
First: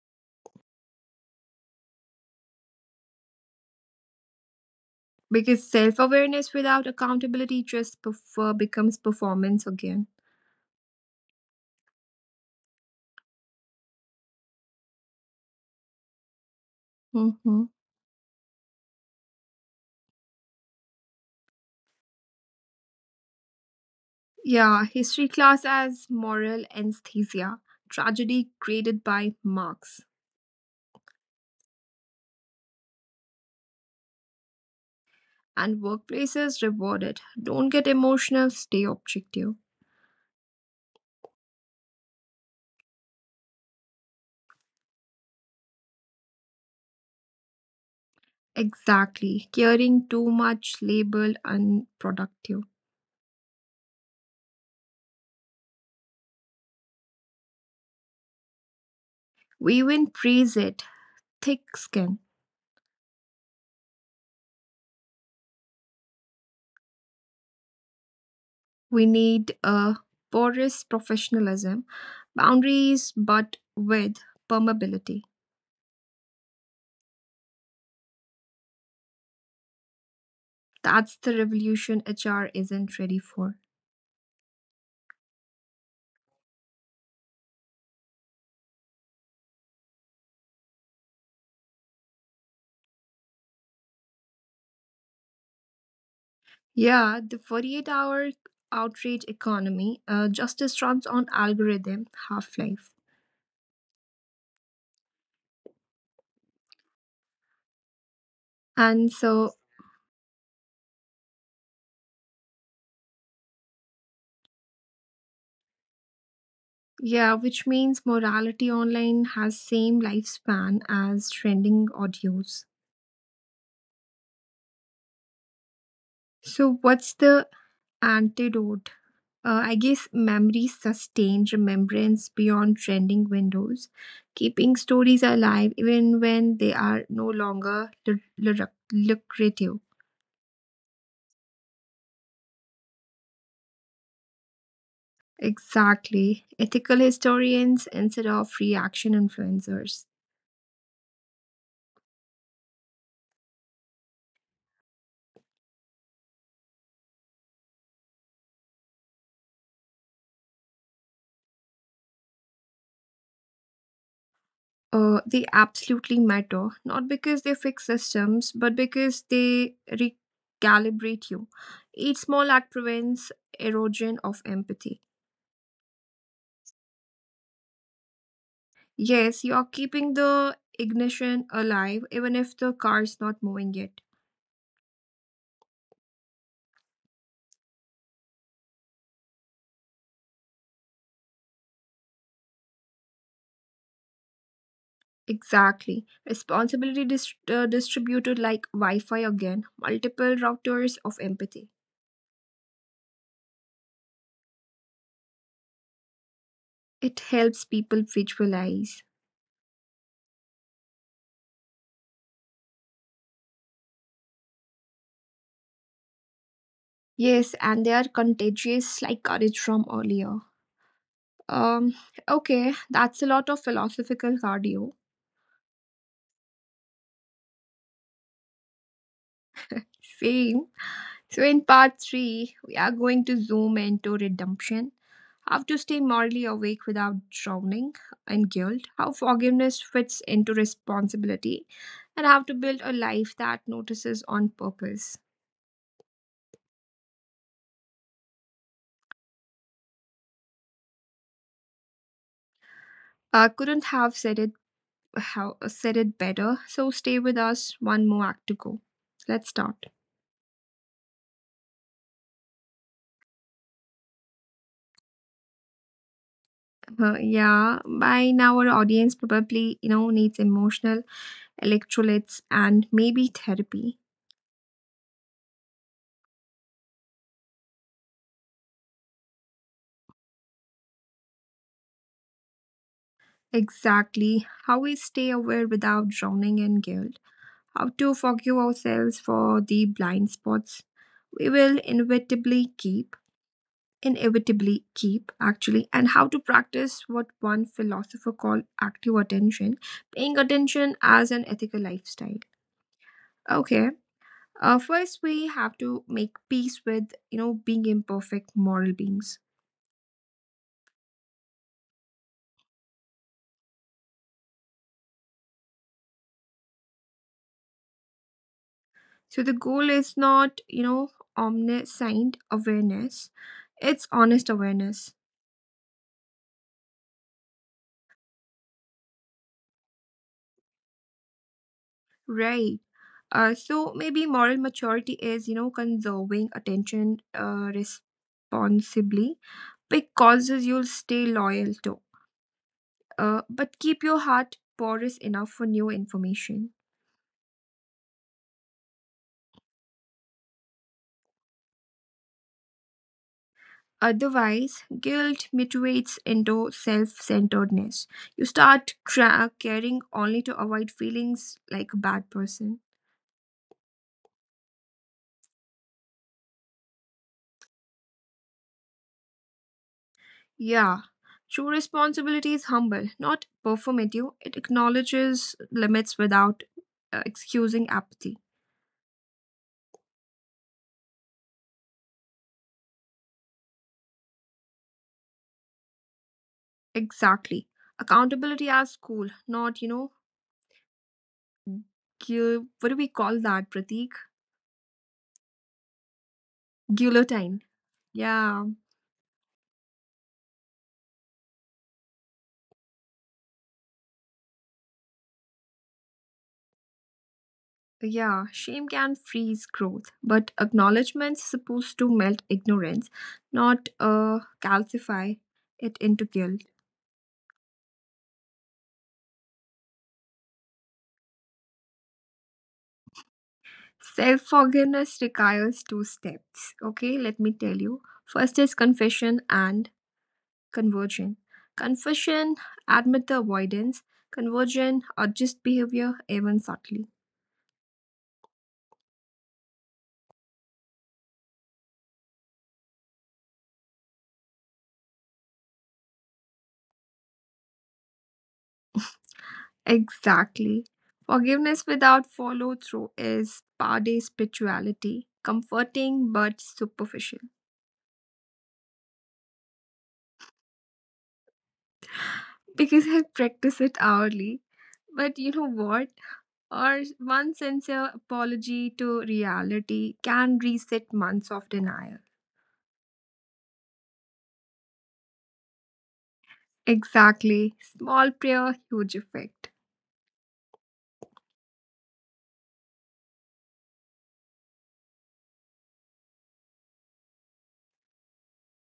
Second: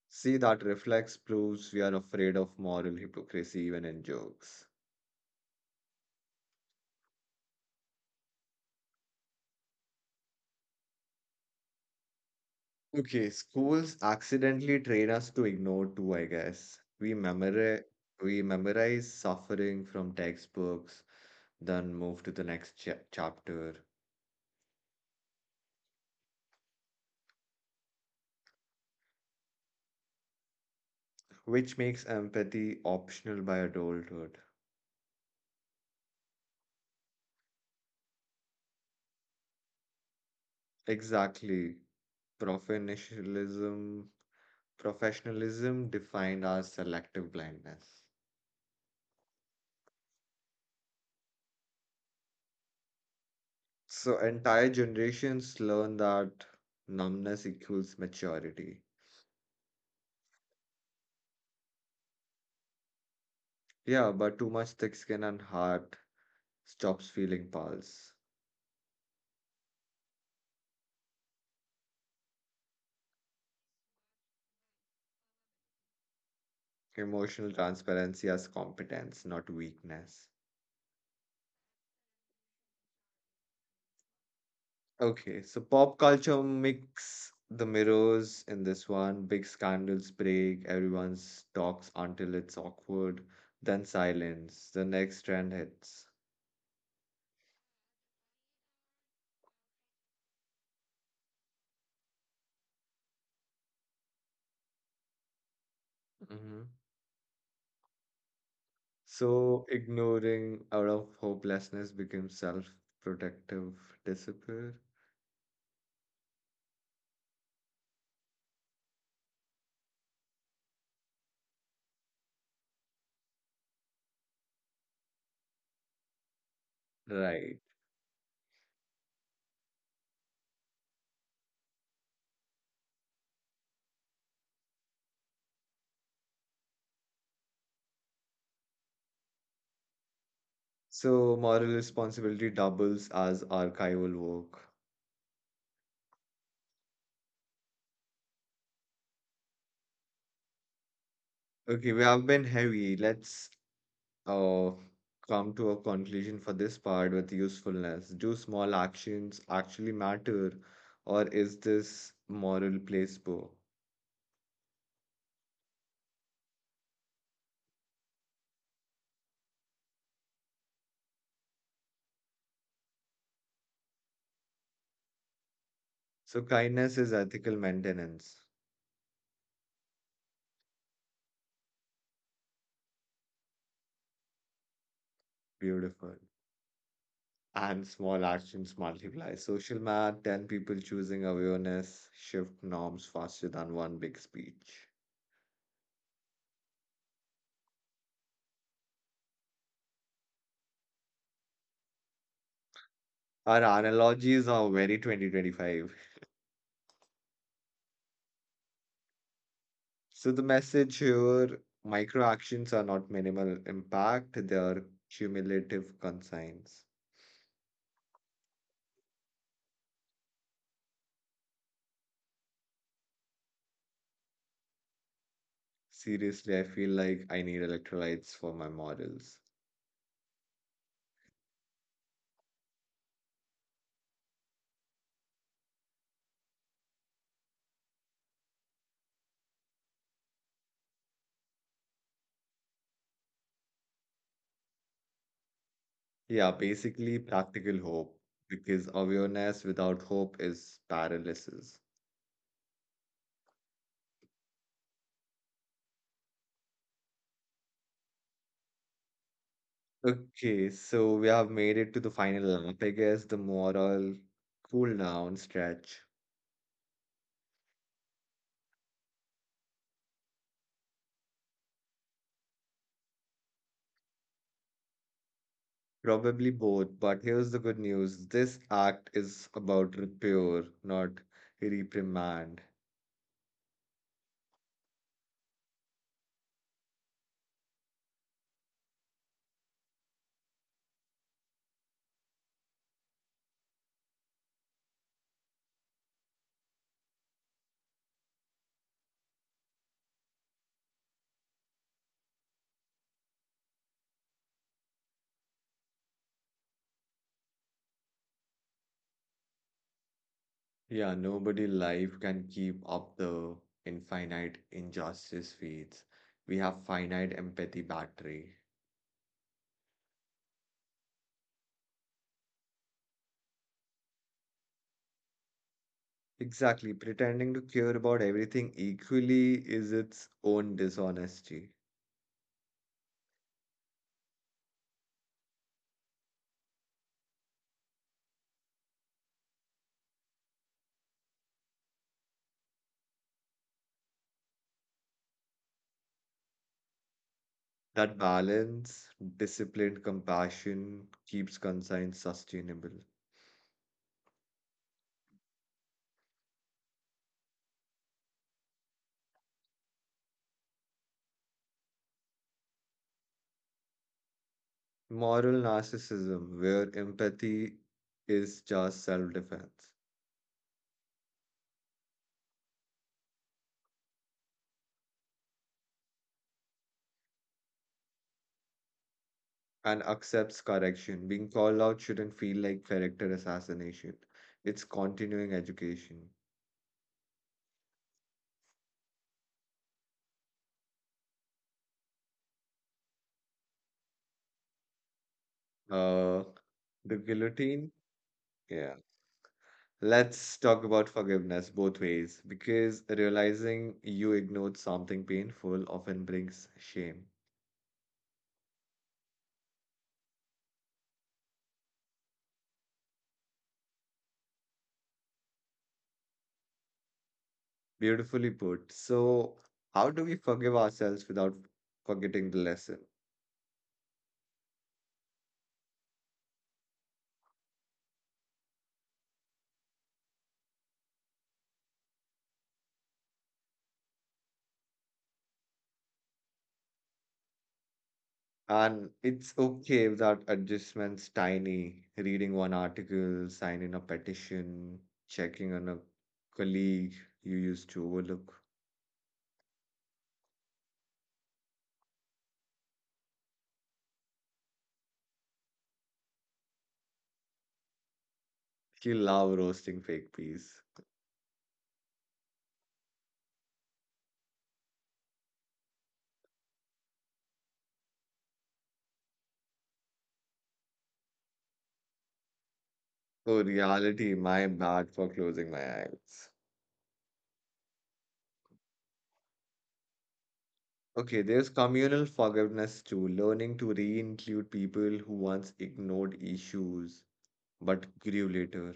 Speaker 1: See, that reflex proves we are afraid of moral hypocrisy even in jokes.
Speaker 2: Because self awareness without accountability just prefer becomes performance again.
Speaker 1: Okay, schools accidentally train us to ignore too, I guess. We
Speaker 2: Hmm.
Speaker 1: memorize, we memorize suffering from textbooks, then move to the next chapter,
Speaker 2: Yeah, history class as moral anesthesia, tragedy graded by marks,
Speaker 1: which makes empathy optional by adulthood.
Speaker 2: and workplaces rewarded. Don't get emotional, stay objective.
Speaker 1: Exactly. Professionalism, professionalism defined as selective blindness.
Speaker 2: Exactly. Caring too much labeled unproductive.
Speaker 1: So entire generations learn that numbness equals maturity.
Speaker 2: We even praise it. Thick skin.
Speaker 1: Yeah, but too much thick skin and heart stops feeling pulse.
Speaker 2: We need a porous professionalism, boundaries, but with permeability.
Speaker 1: Emotional transparency as competence, not weakness.
Speaker 2: That's the revolution HR isn't ready for.
Speaker 1: Okay, so pop culture mix the mirrors in this one. Big scandals break, everyone talks until it's awkward, then silence. The next trend hits.
Speaker 2: Yeah, the 48-hour outrage economy, justice runs on algorithm half life.
Speaker 1: Hmm.
Speaker 2: And so,
Speaker 1: So ignoring out of hopelessness becomes self-protective disappear.
Speaker 2: yeah, which means morality online has same lifespan as trending audios. So, what's the
Speaker 1: Right.
Speaker 2: antidote? I guess memories sustain remembrance beyond trending windows, keeping stories alive even when they are no longer lucrative.
Speaker 1: So moral responsibility doubles as archival work.
Speaker 2: Exactly. Ethical historians instead of reaction influencers.
Speaker 1: Okay, we have been heavy. Let's uh, come to a conclusion for this part with usefulness. Do small actions actually matter, or is this moral placebo?
Speaker 2: They absolutely matter, not because they fix systems, but because they recalibrate you. Each small act prevents erosion of empathy.
Speaker 1: So, kindness is ethical maintenance.
Speaker 2: Yes, you're keeping the ignition alive even if the car's not moving yet.
Speaker 1: Beautiful. And small actions multiply. Social math, 10 people choosing awareness shift norms faster than one big speech.
Speaker 2: Exactly. Responsibility distributed like Wi Fi again, multiple routers of empathy.
Speaker 1: Our analogies are very 2025.
Speaker 2: It helps people visualize.
Speaker 1: So the message here, micro actions are not minimal impact, they are cumulative consigns.
Speaker 2: Yes, and they are contagious like courage from earlier. Um, okay, that's a lot of philosophical cardio.
Speaker 1: Seriously, I feel like I need electrolytes for my models.
Speaker 2: Same. So, in part three, we are going to zoom into redemption. How to stay morally awake without drowning in guilt, how forgiveness fits into responsibility, and how to build a life that notices on purpose.
Speaker 1: Yeah, basically practical hope, because awareness without hope is paralysis.
Speaker 2: I couldn't have said it better. So stay with us. One more act to go. Let's start.
Speaker 1: Okay, so we have made it to the final lap, I guess, the moral cool down stretch.
Speaker 2: Yeah, by now our audience probably needs emotional electrolytes and maybe therapy.
Speaker 1: Probably both, but here's the good news. This act is about repair, not reprimand.
Speaker 2: Exactly. How we stay aware without drowning in guilt. How to forgive ourselves for the blind spots we will inevitably keep actually, and how to practice what one philosopher called active attention, paying attention as an ethical lifestyle. Okay. First, we have to make peace with being imperfect moral beings.
Speaker 1: Yeah, nobody life can keep up the infinite injustice feeds. We have finite empathy battery.
Speaker 2: So the goal is not omniscient awareness, it's honest awareness.
Speaker 1: Exactly. Pretending to care about everything equally is its own dishonesty.
Speaker 2: Right. So maybe moral maturity is, conserving attention responsibly, pick causes you'll stay loyal to, but keep your heart porous enough for new information.
Speaker 1: That balance, disciplined compassion keeps conscience sustainable.
Speaker 2: Otherwise, guilt mutates into self centeredness. You start caring only to avoid feelings like a bad person.
Speaker 1: Moral narcissism, where empathy is just self defense.
Speaker 2: Yeah, true responsibility is humble, not performative. It acknowledges limits without excusing apathy.
Speaker 1: And accepts correction. Being called out shouldn't feel like character assassination. It's continuing education.
Speaker 2: Exactly. Accountability as school, not, gu- what do we call that, Pratik?
Speaker 1: Uh, the
Speaker 2: Guillotine.
Speaker 1: guillotine.
Speaker 2: Yeah,
Speaker 1: Yeah. Let's talk about forgiveness both ways because realizing you ignored something painful often brings shame.
Speaker 2: yeah. Shame can freeze growth, but acknowledgement's supposed to melt ignorance, not calcify it into guilt.
Speaker 1: Beautifully put. So, how do we forgive ourselves without forgetting the lesson?
Speaker 2: Self forgiveness requires two steps. Okay, let me tell you. First is confession and conversion. Confession, admit the avoidance, conversion, adjust behavior even subtly.
Speaker 1: And it's okay if that adjustment's tiny. Reading one article, signing a petition, checking on a colleague you used to overlook.
Speaker 2: Exactly. Forgiveness without follow through is Pade spirituality, comforting but superficial.
Speaker 1: You love roasting fake peas.
Speaker 2: Because I practice it hourly. But you know what? Or one sincere apology to reality can reset months of denial.
Speaker 1: Oh, reality, my bad for closing my eyes.
Speaker 2: Exactly. Small prayer, huge effect.
Speaker 1: Okay, there's communal forgiveness too, learning to re-include people who once ignored issues but grew later.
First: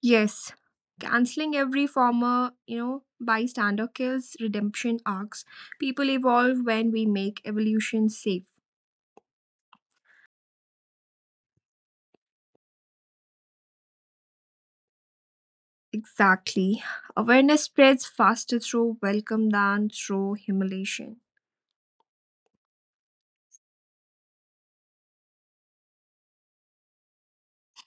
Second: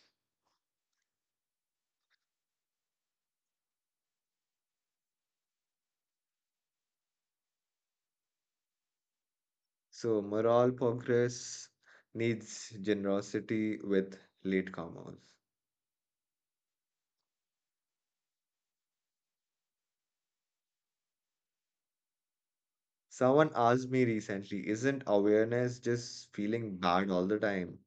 Speaker 2: Yes. Canceling every former, bystander kills redemption arcs. People evolve when we make evolution safe.
Speaker 1: So moral progress needs generosity with latecomers.
Speaker 2: Exactly. Awareness spreads faster through welcome than through humiliation.
Speaker 1: Someone asked me recently, isn't awareness just feeling bad all the time?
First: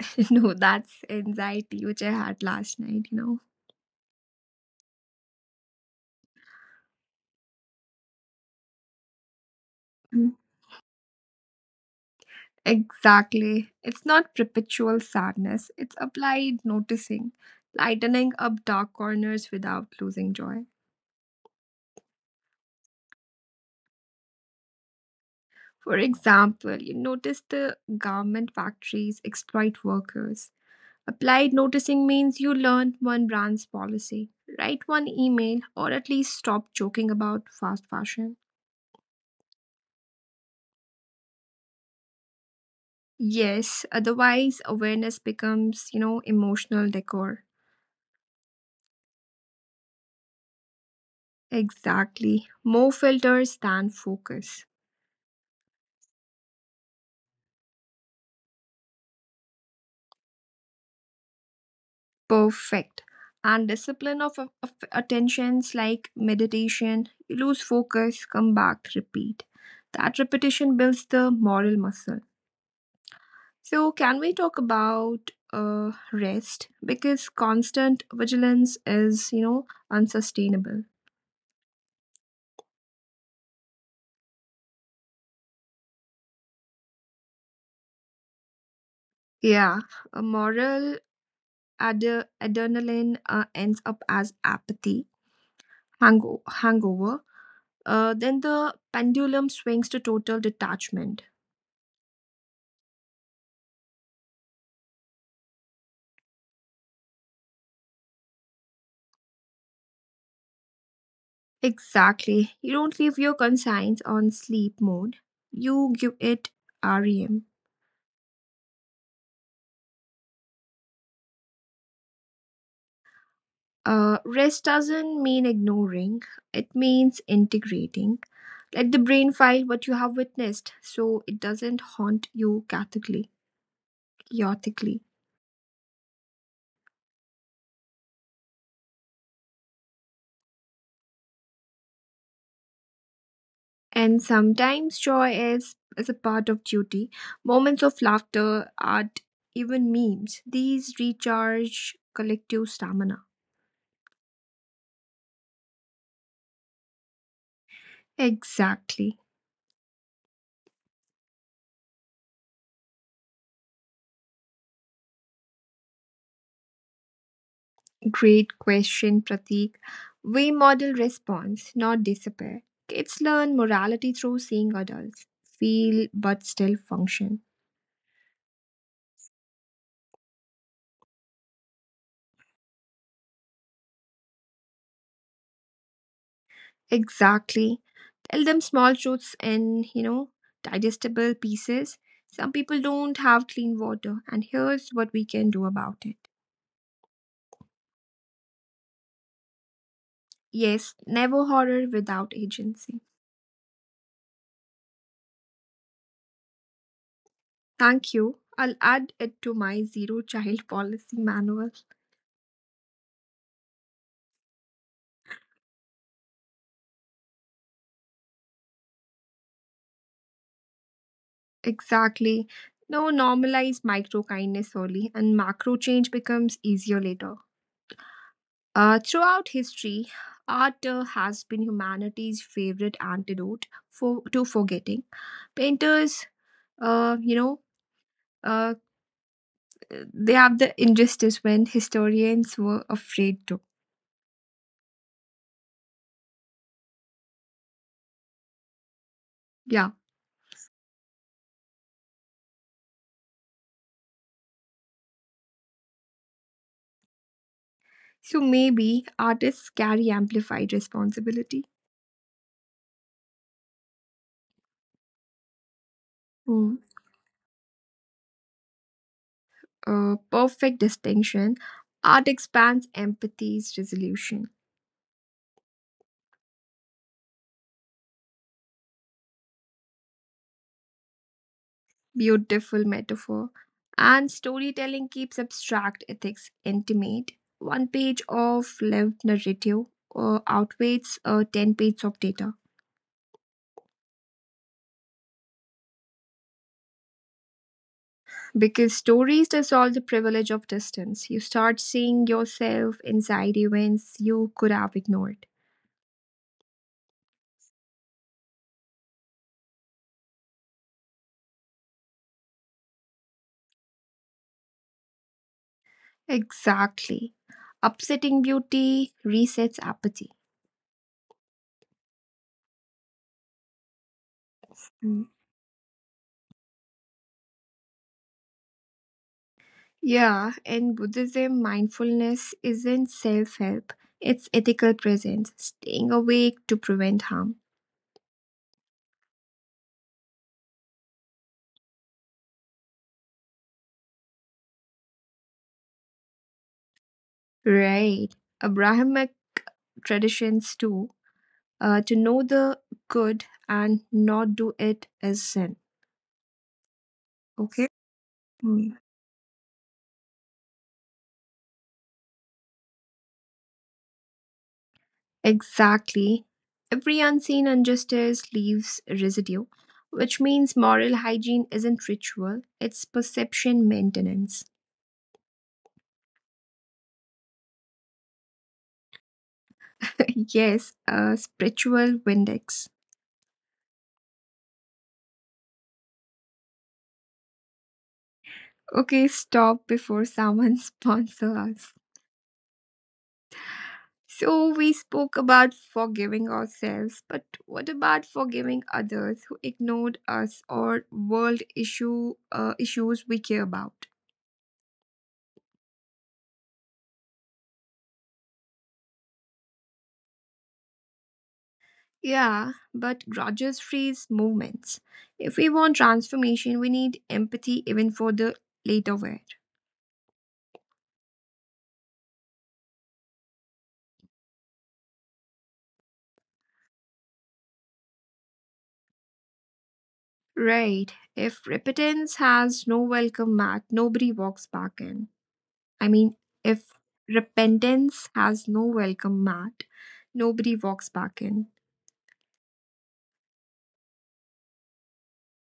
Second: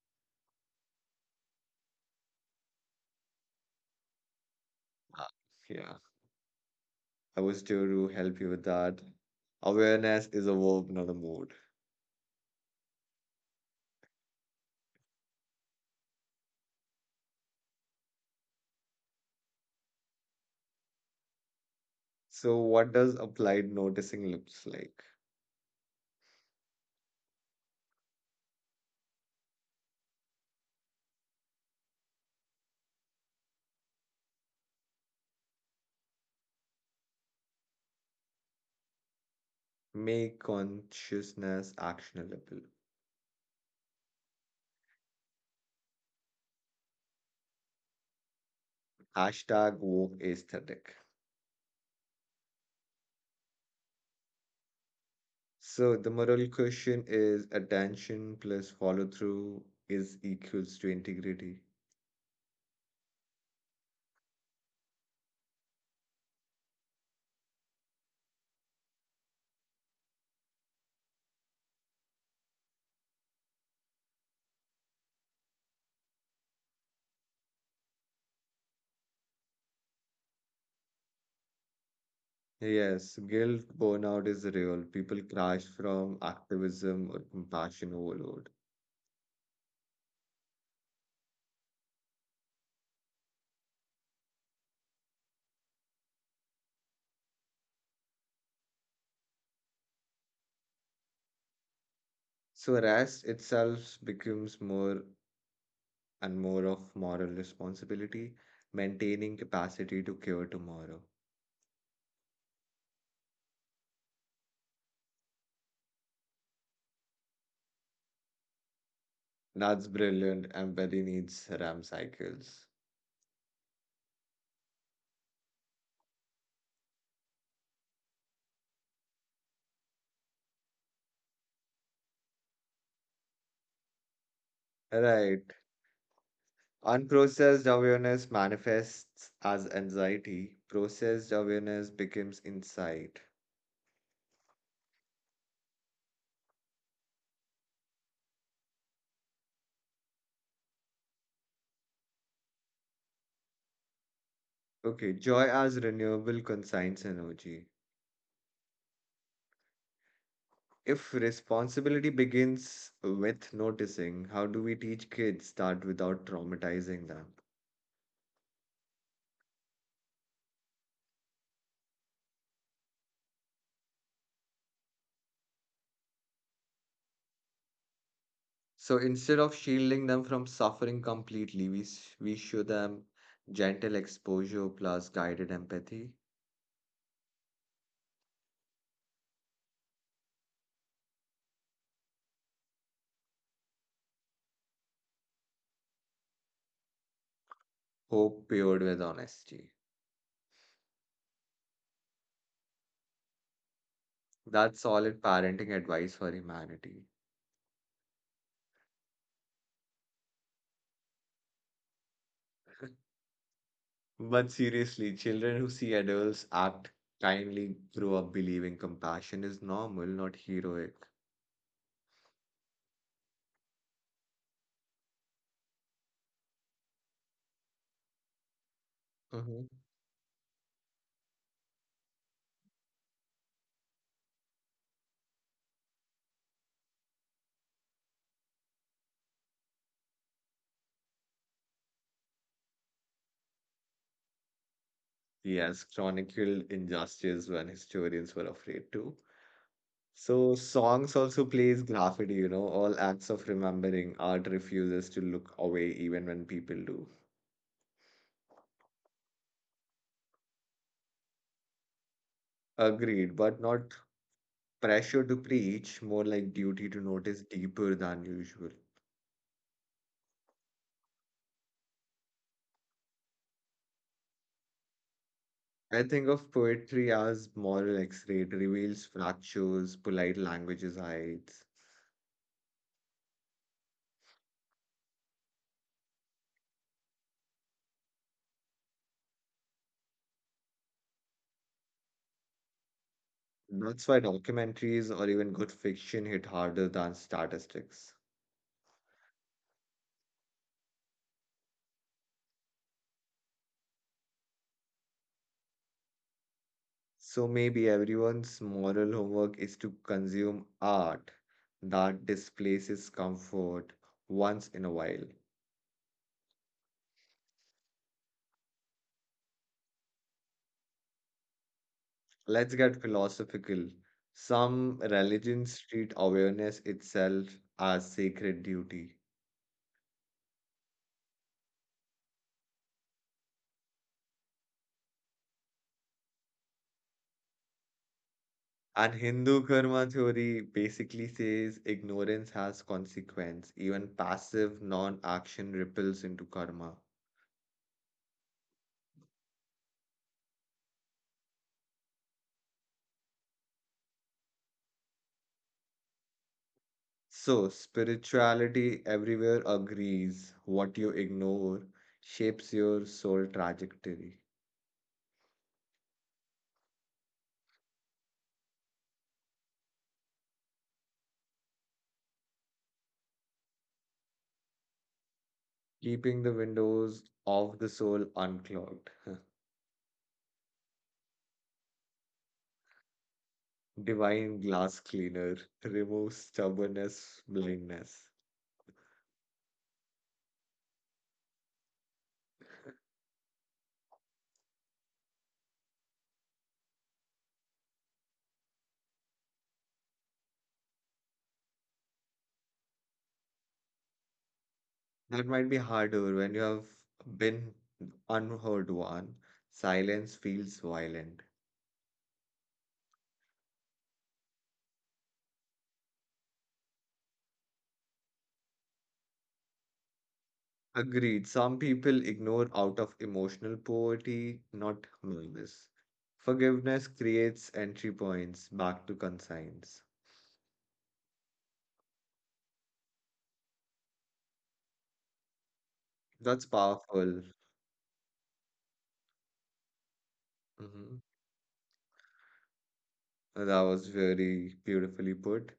Speaker 2: No, that's anxiety which I had last night,
Speaker 1: Uh, Yeah, I was here to help you with that. Awareness
Speaker 2: Mm.
Speaker 1: is a verb, not a mood.
Speaker 2: Exactly. It's not perpetual sadness, it's applied noticing, lightening up dark corners without losing joy.
Speaker 1: So, what does applied noticing looks like?
Speaker 2: For example, you notice the garment factories exploit workers. Applied noticing means you learn one brand's policy, write one email, or at least stop joking about fast fashion.
Speaker 1: Make consciousness actionable.
Speaker 2: Yes, otherwise awareness becomes, emotional decor.
Speaker 1: Hashtag woke aesthetic.
Speaker 2: Exactly. More filters than focus.
Speaker 1: So, the moral question is attention plus follow through is equals to integrity.
Speaker 2: Perfect. And discipline of, of attentions like meditation, you lose focus, come back, repeat. That repetition builds the moral muscle. So, can we talk about rest? Because constant vigilance is, unsustainable.
Speaker 1: Yes, guilt burnout is real. People crash from activism or compassion overload.
Speaker 2: Yeah, a moral adrenaline ends up as apathy, hangover. Then the pendulum swings to total detachment.
Speaker 1: So rest itself becomes more and more of moral responsibility, maintaining capacity to cure tomorrow.
Speaker 2: Exactly. You don't leave your conscience on sleep mode. You give it REM.
Speaker 1: That's brilliant. Empathy needs RAM cycles.
Speaker 2: Rest doesn't mean ignoring, it means integrating. Let the brain file what you have witnessed so it doesn't haunt you chaotically.
Speaker 1: Right. Unprocessed awareness manifests as anxiety. Processed awareness becomes insight.
Speaker 2: And sometimes joy is a part of duty. Moments of laughter, art, even memes, these recharge collective stamina.
Speaker 1: Okay, joy as renewable conscience energy.
Speaker 2: Exactly.
Speaker 1: If responsibility begins with noticing, how do we teach kids that without traumatizing them?
Speaker 2: Great question, Pratik. We model response, not disappear. Kids learn morality through seeing adults feel but still function.
Speaker 1: So instead of shielding them from suffering completely, we show them gentle exposure plus guided empathy,
Speaker 2: Exactly. Tell them small truths in, digestible pieces. Some people don't have clean water, and here's what we can do about it.
Speaker 1: hope paired with honesty.
Speaker 2: Yes, never horror without agency.
Speaker 1: That's solid parenting advice for humanity.
Speaker 2: Thank you. I'll add it to my zero child policy manual.
Speaker 1: But seriously, children who see adults act kindly grow up believing compassion is normal, not heroic.
Speaker 2: Exactly. No, normalize micro kindness early, and macro change becomes easier later. Throughout history, art has been humanity's favorite antidote for to forgetting. Painters, uh, you know, uh, they have the injustice when historians were afraid to.
Speaker 1: Yes, chronicle chronicled injustice when historians were afraid to.
Speaker 2: Yeah.
Speaker 1: So songs also plays graffiti, you know, all acts of remembering. Art refuses to look away even when people do.
Speaker 2: So maybe artists carry amplified responsibility.
Speaker 1: Agreed, but not pressure to preach, more like
Speaker 2: Mm.
Speaker 1: duty to notice deeper than usual.
Speaker 2: Perfect distinction. Art expands empathy's resolution.
Speaker 1: I think of poetry as moral X-ray. It reveals fractures, polite languages hides.
Speaker 2: Beautiful metaphor. And storytelling keeps abstract ethics intimate. One page of lived narrative outweighs 10 pages of data.
Speaker 1: That's why documentaries or even good fiction hit harder than statistics.
Speaker 2: Because stories dissolve the privilege of distance. You start seeing yourself inside events you could have ignored.
Speaker 1: So maybe everyone's moral homework is to consume art that displaces comfort once in a while.
Speaker 2: Exactly. Upsetting beauty resets apathy.
Speaker 1: Let's get philosophical. Some
Speaker 2: Hmm.
Speaker 1: religions treat awareness itself as sacred duty.
Speaker 2: Yeah, in Buddhism, mindfulness isn't self help, it's ethical presence, staying awake to prevent harm.
Speaker 1: And Hindu karma theory basically says ignorance has consequence. Even passive non-action ripples into karma.
Speaker 2: Right. Abrahamic traditions, too, to know the good and not do it is sin.
Speaker 1: So,
Speaker 2: Okay? Hmm.
Speaker 1: spirituality everywhere agrees what you ignore shapes your soul trajectory,
Speaker 2: Exactly. Every unseen injustice leaves residue, which means moral hygiene isn't ritual, it's perception maintenance.
Speaker 1: keeping the windows of the soul unclogged.
Speaker 2: Yes, a spiritual Windex.
Speaker 1: Divine glass cleaner removes stubbornness, blindness.
Speaker 2: Okay, stop before someone sponsor us. So we spoke about forgiving ourselves, but what about forgiving others who ignored us or world issues we care about?
Speaker 1: That might be harder when you have been unheard one. Silence feels violent.
Speaker 2: Yeah, but grudges freeze movements. If we want transformation, we need empathy even for the later wear.
Speaker 1: Agreed. Some people ignore out of emotional poverty, not malice. Forgiveness creates entry points back to conscience.
Speaker 2: Right. If repentance has no welcome mat, nobody walks back in. I mean,
Speaker 1: That's
Speaker 2: if
Speaker 1: powerful.
Speaker 2: repentance has no welcome mat, nobody walks
Speaker 1: Hmm.
Speaker 2: back in.
Speaker 1: That was very beautifully put.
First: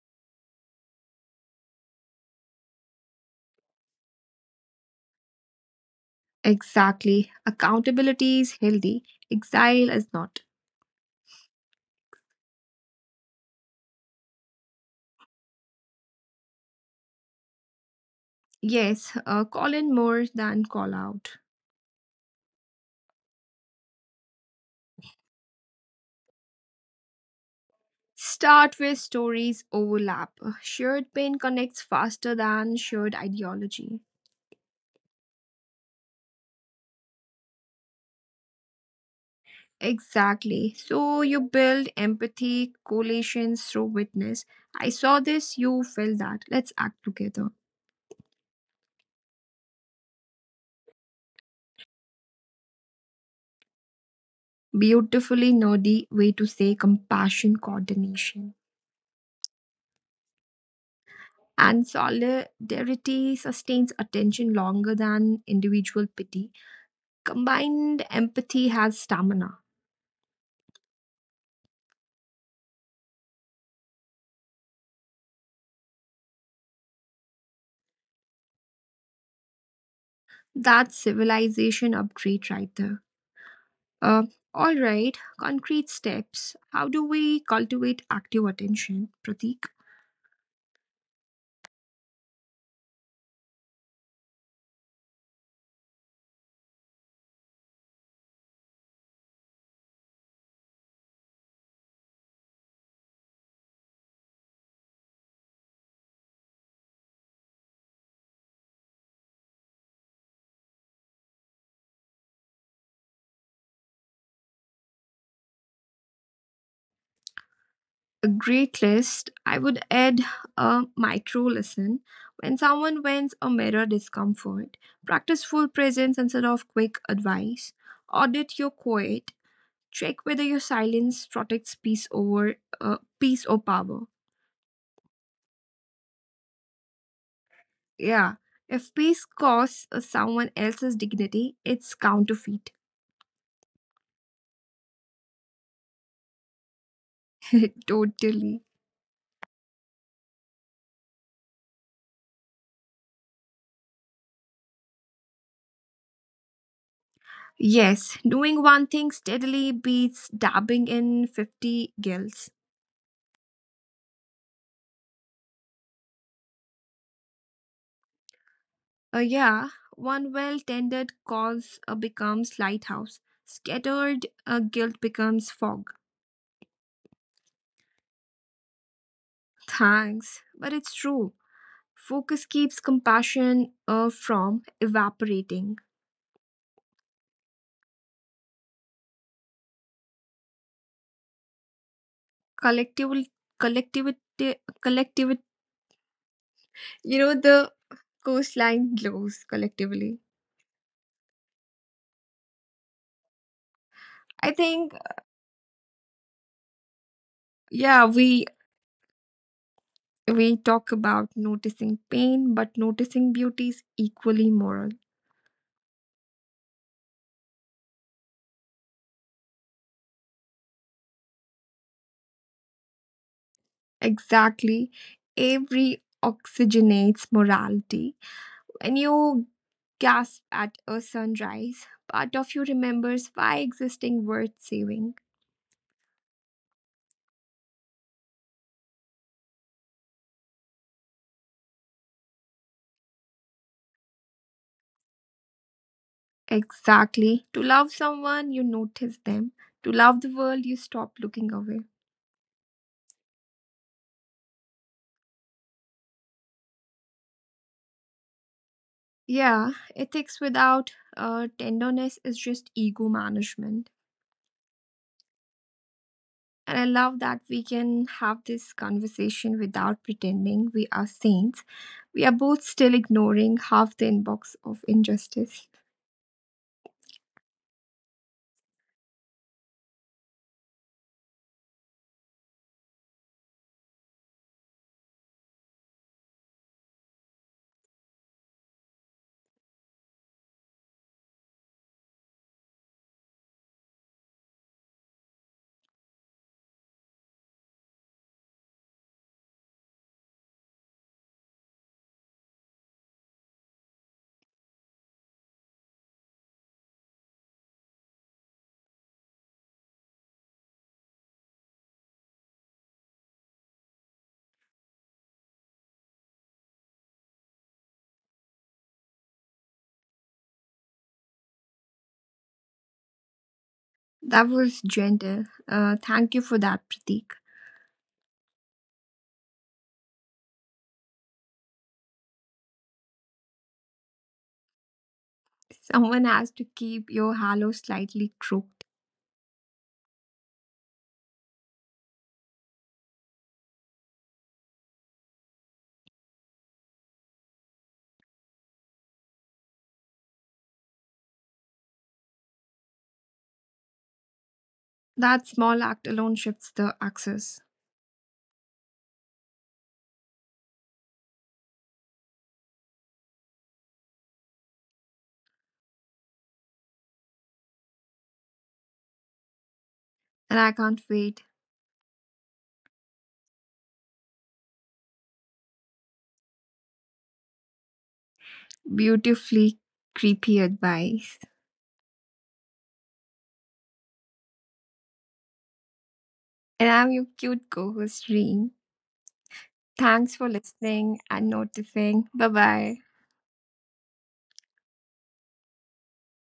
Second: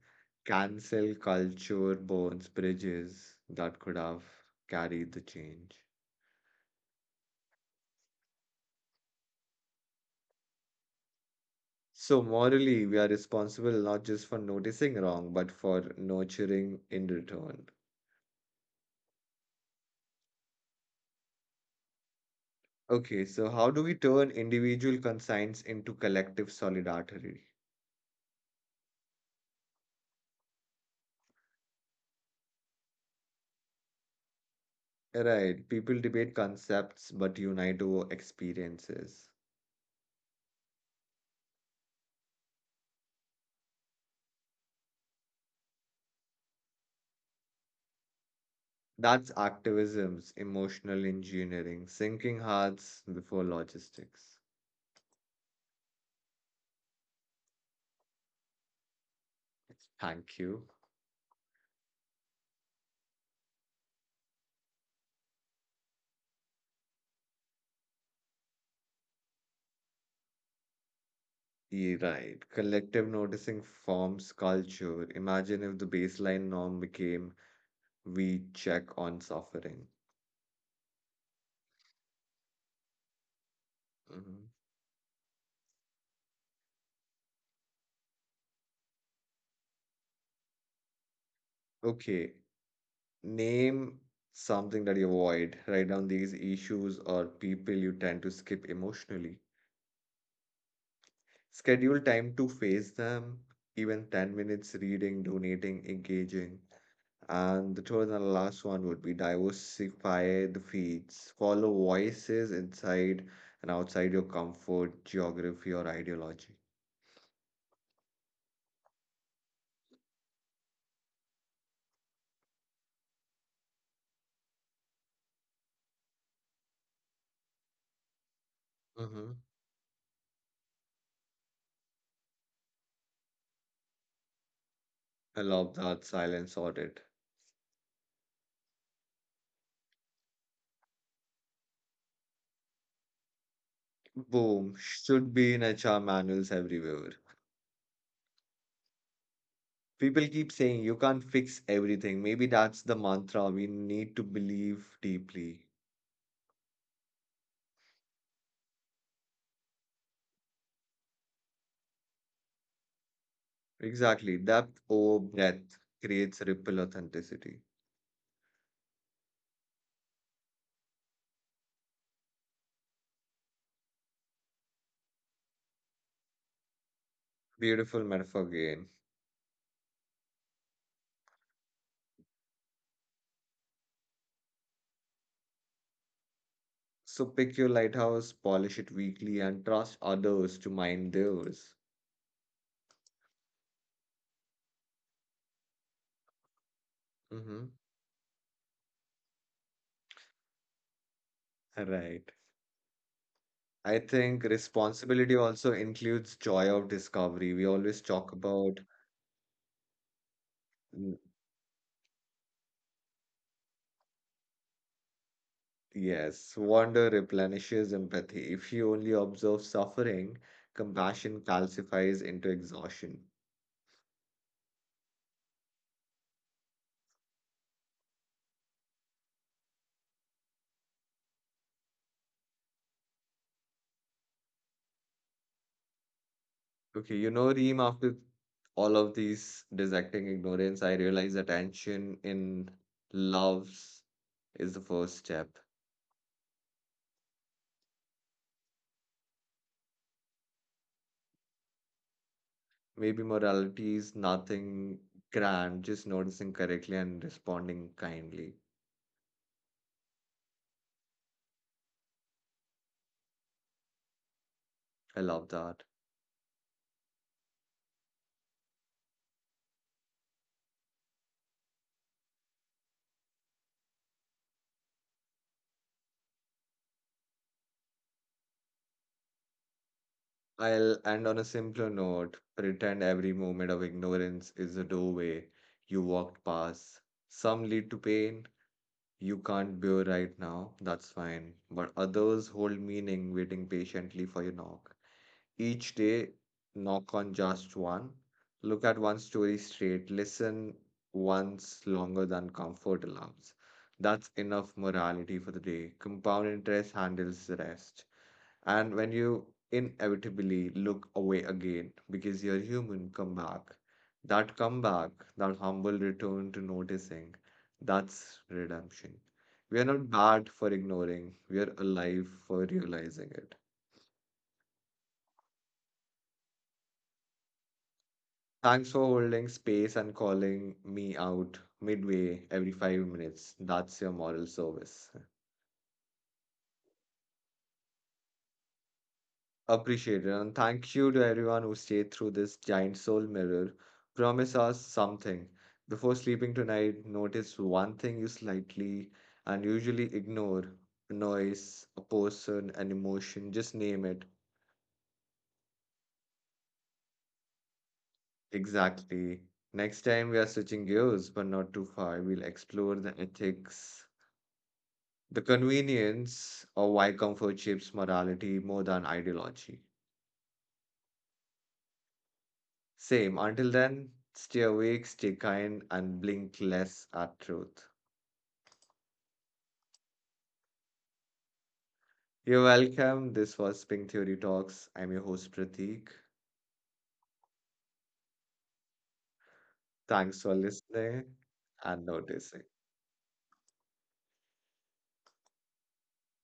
Speaker 1: Cancel culture burns bridges that could have carried the change.
Speaker 2: Exactly. Accountability is healthy, exile is not.
Speaker 1: So, morally, we are responsible not just for noticing wrong, but for nurturing in return.
Speaker 2: Yes, call in more than call out.
Speaker 1: Okay, so how do we turn individual conscience into collective solidarity?
Speaker 2: Start where stories overlap. Shared pain connects faster than shared ideology.
Speaker 1: Right, people debate concepts but unite over experiences.
Speaker 2: Exactly. So you build empathy, coalitions through witness. I saw this, you felt that. Let's act together.
Speaker 1: That's activism's emotional engineering, sinking hearts before logistics.
Speaker 2: Beautifully nerdy way to say compassion coordination.
Speaker 1: Thank you.
Speaker 2: And solidarity sustains attention longer than individual pity. Combined empathy has stamina.
Speaker 1: Yeah, right, collective noticing forms culture. Imagine if the baseline norm became we check on suffering.
Speaker 2: That's civilization upgrade right there. Uh,
Speaker 1: Mhm.
Speaker 2: all right, concrete steps. How do we cultivate active attention, Pratik?
Speaker 1: Okay, name something that you avoid. Write down these issues or people you tend to skip emotionally. Schedule time to face them, even 10 minutes reading, donating, engaging. And the third and last one would be diversify the feeds. Follow voices inside and outside your comfort, geography, or ideology.
Speaker 2: A great list, I would add a micro lesson. When someone wins a mirror discomfort, practice full presence instead of quick advice. Audit your quiet.
Speaker 1: Hmm.
Speaker 2: Check whether your silence protects peace over peace or power.
Speaker 1: I love that silence audit.
Speaker 2: Yeah. If peace costs someone else's dignity, it's counterfeit.
Speaker 1: Boom, should be in HR manuals everywhere.
Speaker 2: Totally.
Speaker 1: People keep saying you can't fix everything. Maybe that's the mantra we need to believe deeply.
Speaker 2: Yes, doing one thing steadily beats dabbing in 50 gills.
Speaker 1: Exactly. Depth over breadth creates ripple authenticity.
Speaker 2: Yeah, one well tended cause becomes lighthouse. Scattered guilt becomes fog.
Speaker 1: Beautiful metaphor again.
Speaker 2: Thanks, but it's true. Focus keeps compassion from evaporating.
Speaker 1: So pick your lighthouse, polish it weekly, and trust others to mind theirs.
Speaker 2: Collectivity, collectivity, collectivity. You know
Speaker 1: Mm-hmm.
Speaker 2: the coastline glows collectively.
Speaker 1: Right. I think
Speaker 2: I think,
Speaker 1: responsibility also includes joy of discovery. We
Speaker 2: yeah,
Speaker 1: always talk
Speaker 2: we
Speaker 1: about—
Speaker 2: we talk about noticing pain, but noticing beauty is equally moral.
Speaker 1: yes, wonder replenishes empathy. If you only observe suffering, compassion calcifies into exhaustion.
Speaker 2: Exactly, every oxygenates morality. When you gasp at a sunrise, part of you remembers why existing worth saving.
Speaker 1: Okay, you know, Reem, after all of these dissecting ignorance, I realize attention in loves is the first step.
Speaker 2: Exactly, to love someone, you notice them. To love the world, you stop looking away.
Speaker 1: Maybe morality is nothing grand, just noticing correctly and responding kindly.
Speaker 2: Yeah, ethics without tenderness is just ego management.
Speaker 1: I love that.
Speaker 2: And I love that we can have this conversation without pretending we are saints. We are both still ignoring half the inbox of injustice.
Speaker 1: I'll end on a simpler note. Pretend every moment of ignorance is a doorway you walked past. Some lead to pain you can't bear right now, that's fine. But others hold meaning waiting patiently for your knock. Each day, knock on just one. Look at one story straight. Listen once longer than comfort alarms. That's enough morality for the day. Compound interest handles the rest. And when you inevitably look away again because you're human, come back. That comeback, that humble return to noticing, that's redemption. We are not bad for ignoring, we are alive for realizing it.
Speaker 2: That was gentle. Thank you for that, Pratik.
Speaker 1: Thanks for holding space and calling me out midway every 5 minutes. That's your moral service.
Speaker 2: Someone has to keep your halo slightly crooked.
Speaker 1: Appreciated, and thank you to everyone who stayed through this giant soul mirror. Promise us something. Before sleeping tonight, notice one thing you slightly and usually ignore, a noise, a person, an emotion, just name it.
Speaker 2: That small act alone shifts the axis.
Speaker 1: Exactly. Next time we are switching gears, but not too far, we'll explore the ethics, the convenience, or why comfort shapes morality more than ideology.
Speaker 2: And I can't wait.
Speaker 1: Same. Until then, stay awake, stay kind, and blink less at truth.
Speaker 2: Beautifully creepy advice.
Speaker 1: You're welcome. This was Pink Theory Talks. I'm your host, Prateek.
Speaker 2: And I'm your cute co host, Reem. Thanks
Speaker 1: Thanks
Speaker 2: for
Speaker 1: for
Speaker 2: listening
Speaker 1: listening
Speaker 2: and
Speaker 1: and
Speaker 2: noticing. Bye
Speaker 1: noticing.
Speaker 2: bye.